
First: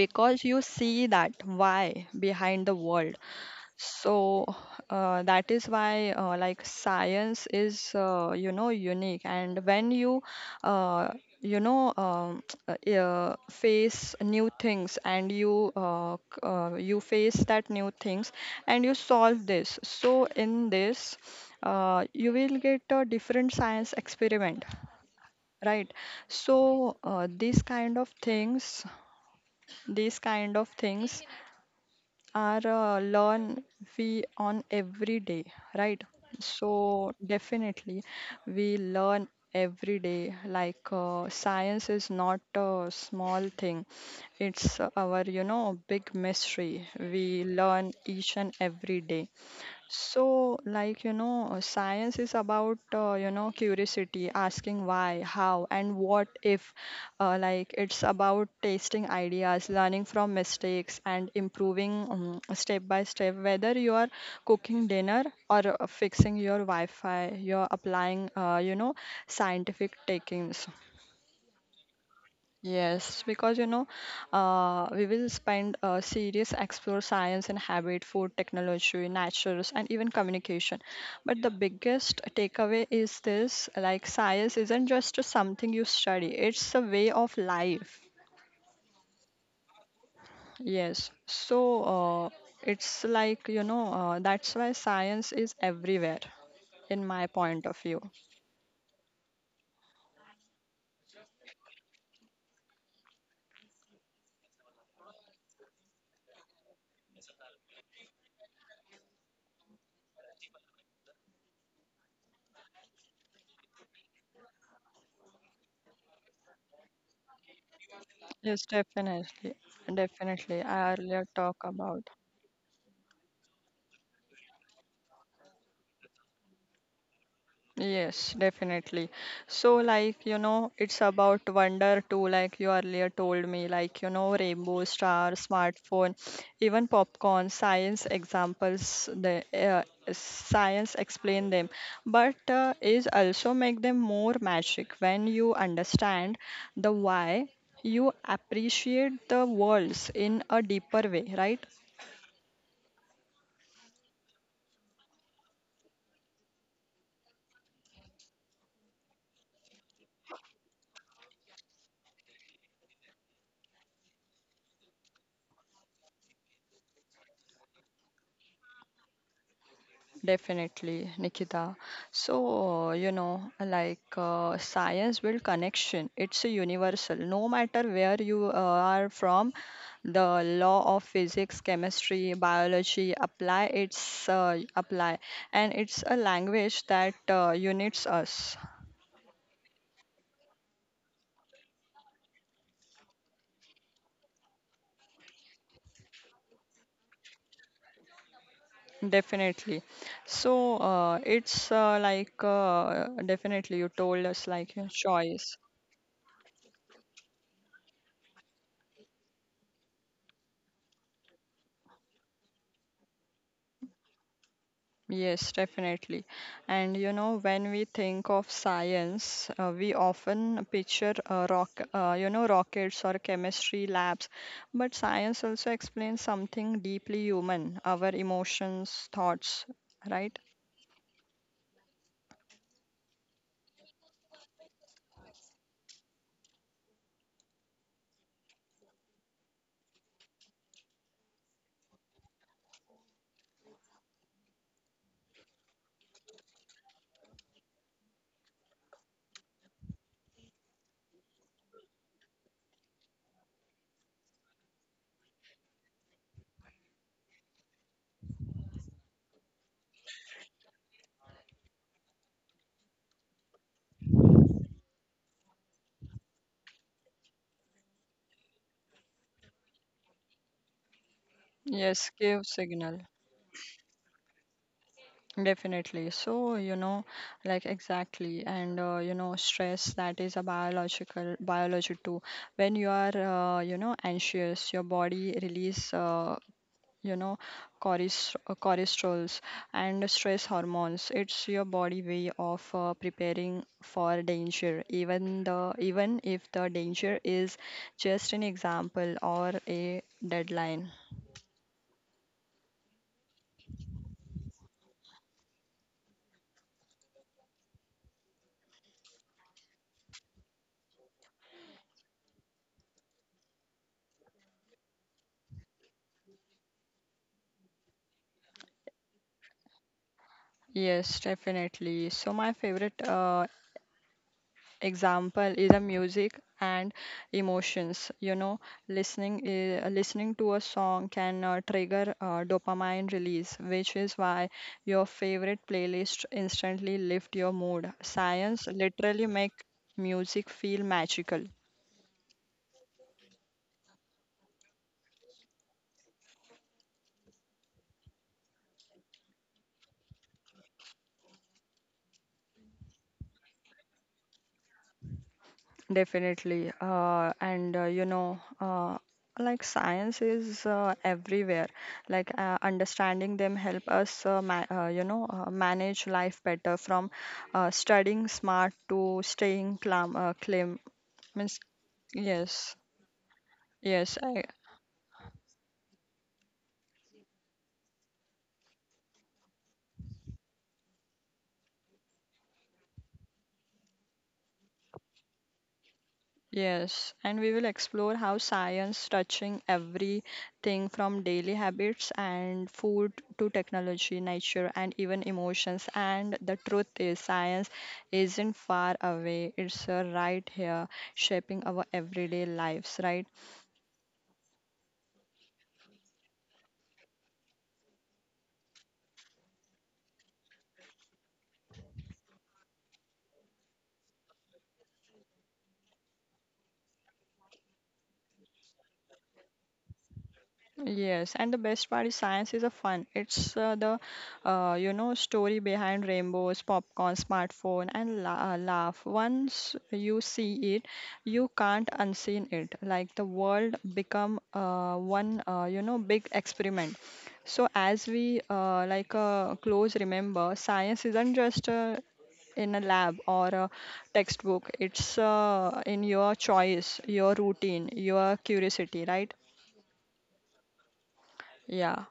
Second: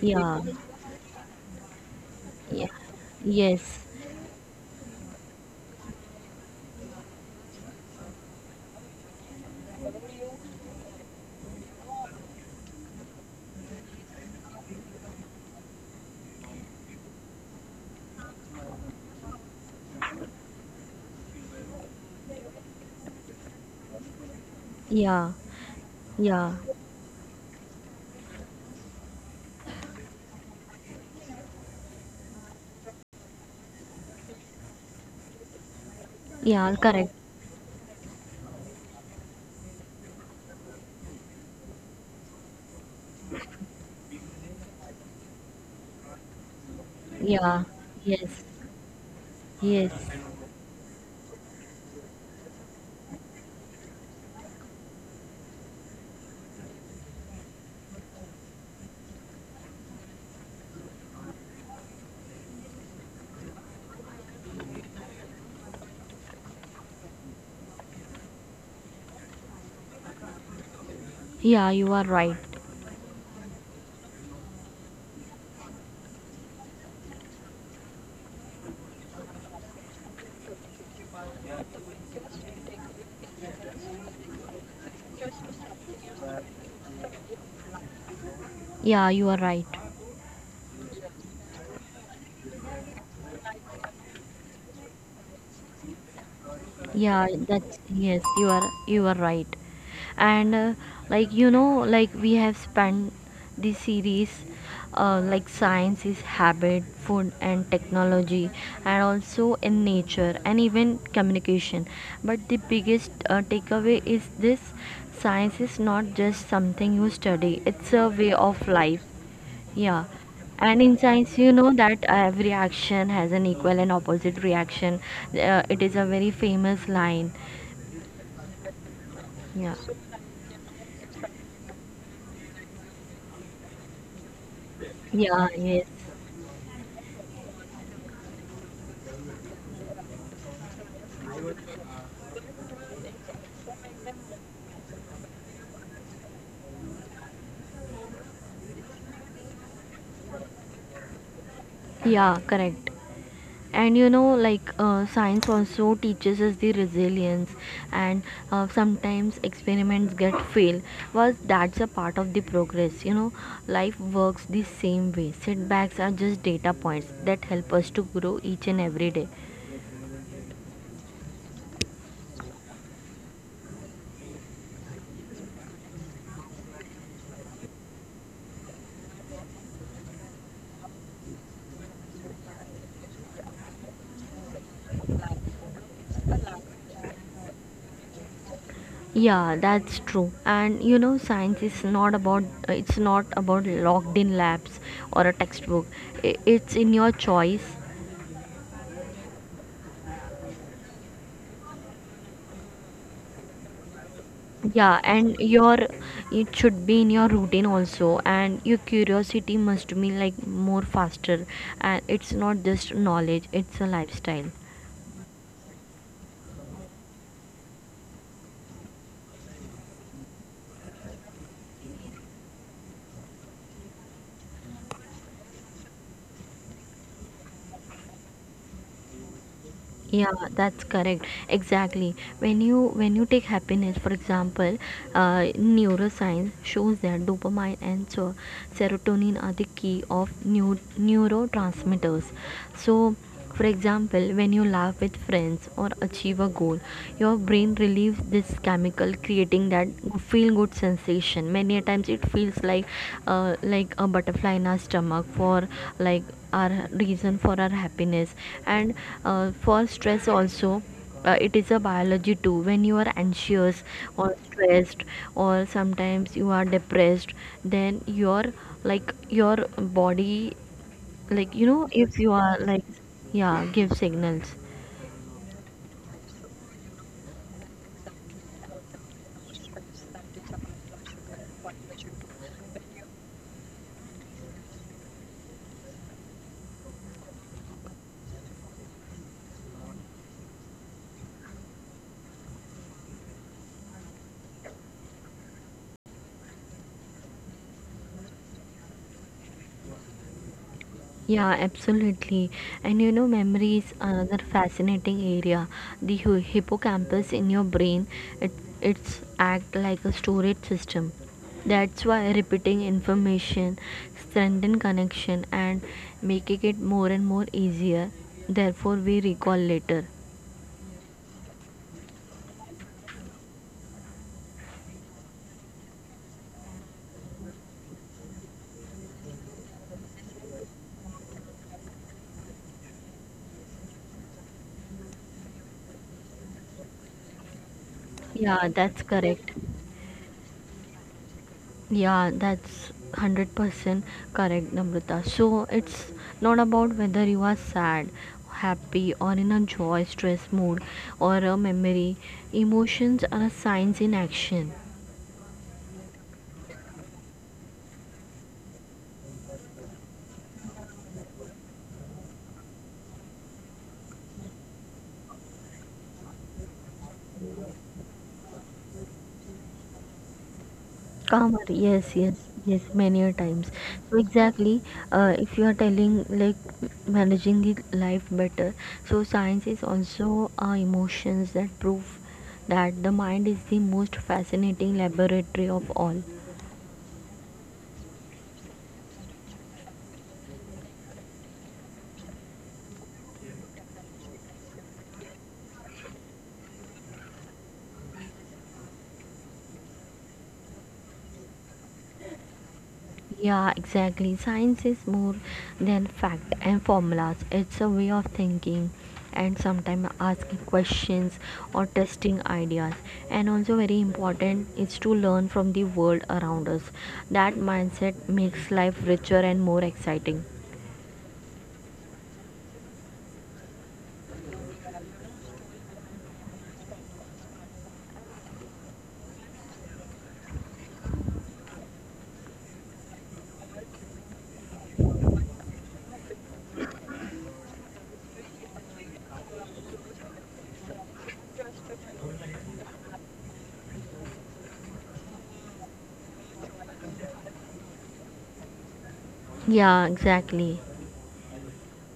[SPEAKER 2] yeah,
[SPEAKER 1] you see that why behind
[SPEAKER 2] yeah,
[SPEAKER 1] the world.
[SPEAKER 2] yes.
[SPEAKER 1] So uh, that is why uh, like science is uh, you know unique, and when you uh, you know um, uh, uh, face new things, and you uh, c- uh, you face that new things and you solve this. So in this uh, you will get a different science experiment,
[SPEAKER 2] Yeah,
[SPEAKER 1] right?
[SPEAKER 2] yeah,
[SPEAKER 1] So uh, these kind of things, these kind of things are uh, learn we on every day, right?
[SPEAKER 2] yeah,
[SPEAKER 1] So
[SPEAKER 2] correct.
[SPEAKER 1] definitely, we learn every day. Like uh, science is not a small thing; it's our, you know, big mystery we
[SPEAKER 2] Yeah,
[SPEAKER 1] learn each
[SPEAKER 2] yes,
[SPEAKER 1] and every day.
[SPEAKER 2] yes.
[SPEAKER 1] So, like, you know, uh, science is about, uh, you know, curiosity, asking why, how, and what if. Uh, like, it's about tasting ideas, learning from mistakes, and improving um, step by step, whether you are cooking dinner or uh, fixing your Wi Fi, you're applying, uh, you know, scientific techniques.
[SPEAKER 2] Yeah, you are right.
[SPEAKER 1] Yes, because you know, uh, we will spend uh, serious explore science and habit, food technology, natures, and even communication. But the biggest takeaway is this: like science isn't just something you study; it's a way of life.
[SPEAKER 2] Yeah, you are right.
[SPEAKER 1] Yes, so uh, it's like you know uh, that's why science is everywhere, in
[SPEAKER 2] Yeah,
[SPEAKER 1] my point
[SPEAKER 2] that's
[SPEAKER 1] of view.
[SPEAKER 2] yes, you are you are right. And uh, like you know, like we have spent the series uh, like science is habit, food and technology, and also in nature and even communication. But the biggest uh, takeaway is this: science is not just something you study, it's a way of
[SPEAKER 1] Yes,
[SPEAKER 2] life.
[SPEAKER 1] definitely,
[SPEAKER 2] Yeah.
[SPEAKER 1] definitely.
[SPEAKER 2] And in
[SPEAKER 1] I earlier
[SPEAKER 2] science, you
[SPEAKER 1] talk
[SPEAKER 2] know that uh,
[SPEAKER 1] about.
[SPEAKER 2] every action has an equal and opposite reaction. Uh, it is a very famous line.
[SPEAKER 1] Yes, definitely.
[SPEAKER 2] Yeah.
[SPEAKER 1] So, like, you know, it's about wonder too, like you earlier told me, like, you know, rainbow star,
[SPEAKER 2] Yeah, yes.
[SPEAKER 1] smartphone, even popcorn, science examples, the uh, science explain them, but uh, is also make them more magic. When you understand the why, you appreciate the worlds in a deeper way, right?
[SPEAKER 2] Yeah, correct. And you know, like uh, science also teaches us the resilience, and uh, sometimes experiments get fail. Was that's a part of the progress. You know, life works the same way. Setbacks are just data points that help us to grow each and every day.
[SPEAKER 1] Definitely, Nikita. So, you know, like uh, science build connection. It's a universal. No matter where you uh, are from, the law of physics, chemistry, biology apply. It's uh, apply, and it's a language that uh, unites us.
[SPEAKER 2] Yeah, that's true. And you know, science is not about it's not about locked in labs or a textbook. I- It's in your choice.
[SPEAKER 1] Definitely. So uh, it's uh, like uh, definitely you told us like your
[SPEAKER 2] Yeah, and
[SPEAKER 1] choice.
[SPEAKER 2] your it should be in your routine also. And your curiosity must be like more faster. And it's not just knowledge; it's a lifestyle.
[SPEAKER 1] Yes, definitely. And you know, when we think of science, uh, we often picture uh, rock, uh, you know, rockets or chemistry labs, but science also explains something deeply human, our emotions, thoughts,
[SPEAKER 2] Yeah,
[SPEAKER 1] right?
[SPEAKER 2] that's correct. Exactly, when you when you take happiness for example, uh, neuroscience shows that dopamine and so serotonin are the key of new neurotransmitters. So for example, when you laugh with friends or achieve a goal, your brain relieves this chemical, creating that feel good sensation. Many a times it feels like uh, like a butterfly in our stomach for like our reason for our happiness. And uh, for stress also, uh, it is a biology too. When you are anxious or stressed or sometimes you are depressed, then your like your body, like you know,
[SPEAKER 1] Yes,
[SPEAKER 2] if you
[SPEAKER 1] give
[SPEAKER 2] are like,
[SPEAKER 1] signal.
[SPEAKER 2] yeah, give signals.
[SPEAKER 1] Definitely. So, you know, like exactly. And, uh, you know, stress that is a biological, biology too. When you are, uh, you know, anxious, your body release uh, you know, choris- uh, cholesterols and stress hormones. It's your body way of uh, preparing for danger, even the even if the danger is just an example or a deadline.
[SPEAKER 2] Yeah, absolutely. And you know, memory is another fascinating area. The hu- hippocampus in your brain, it it's act like a storage system. That's why repeating information strengthen connection and making it more and more easier. Therefore, we recall later.
[SPEAKER 1] Yes, definitely. So my favorite uh, example is a music and emotions, you know. Listening i- listening to a song can uh, trigger uh, dopamine release, which is why your favorite playlist instantly lift your mood.
[SPEAKER 2] Yeah,
[SPEAKER 1] Science
[SPEAKER 2] that's
[SPEAKER 1] literally
[SPEAKER 2] correct.
[SPEAKER 1] make music feel magical.
[SPEAKER 2] Yeah, that's one hundred percent correct, Namrata. So it's not about whether you are sad, happy, or in a joy, stress mood, or a memory. Emotions are signs in action.
[SPEAKER 1] Definitely. Uh, and uh, you know, uh, like Science is uh, everywhere. Like uh, understanding them help us, uh, ma uh, you know, uh, manage life better from uh, studying smart to staying calm, uh, calm. Means,
[SPEAKER 2] Calmer, yes, yes,
[SPEAKER 1] yes,
[SPEAKER 2] yes, many a times. So
[SPEAKER 1] yes, I.
[SPEAKER 2] exactly, uh, if you are telling like managing the life better, so science is also uh, emotions that prove that the mind is the most fascinating laboratory of all.
[SPEAKER 1] Yes, and we will explore how science touching everything from daily habits and food to technology, nature, and even emotions. And the truth is, science isn't far away, it's uh, right here, shaping our everyday lives, right?
[SPEAKER 2] Yeah, exactly. Science is more than fact and formulas. It's a way of thinking, and sometimes asking questions or testing ideas. And also very important is to learn from the world around us. That mindset makes life richer and more exciting.
[SPEAKER 1] Yes, and the best part is science is a fun. It's uh, the uh, you know story behind rainbows, popcorn, smartphone, and la- uh, laugh. Once you see it, you can't unseen it. Like the world become uh, one uh, you know big experiment. So as we uh, like uh, close, remember science isn't just uh, in a lab or a textbook. It's uh, in your choice, your routine, your curiosity, right?
[SPEAKER 2] Yeah, exactly.
[SPEAKER 1] Yeah.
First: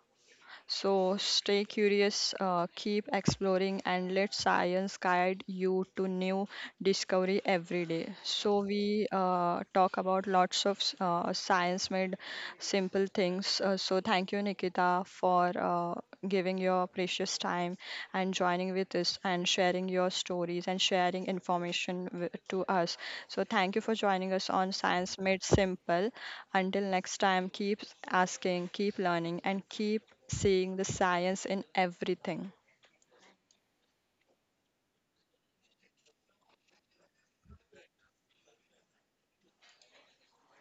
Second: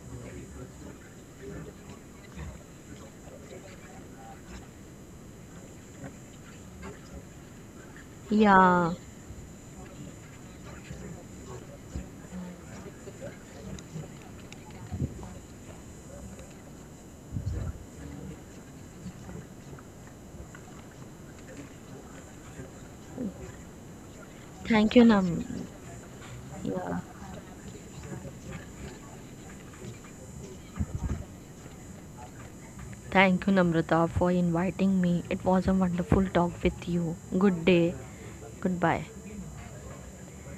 [SPEAKER 1] So stay curious, uh, keep exploring, and let science guide you to new discovery every day. So
[SPEAKER 2] Yeah.
[SPEAKER 1] we uh, talk about lots of uh, science-made simple things. Uh, so thank you, Nikita, for uh, giving your precious time and joining with us and sharing your stories and sharing information wi- to us. So thank you for joining us on
[SPEAKER 2] Thank you,
[SPEAKER 1] Science Made
[SPEAKER 2] Nam.
[SPEAKER 1] Simple. Until
[SPEAKER 2] Yeah.
[SPEAKER 1] next time, keep asking, keep learning, and keep seeing the science in everything.
[SPEAKER 2] Thank you, Namrata, for inviting me. It was a wonderful talk with you. Good day. Goodbye.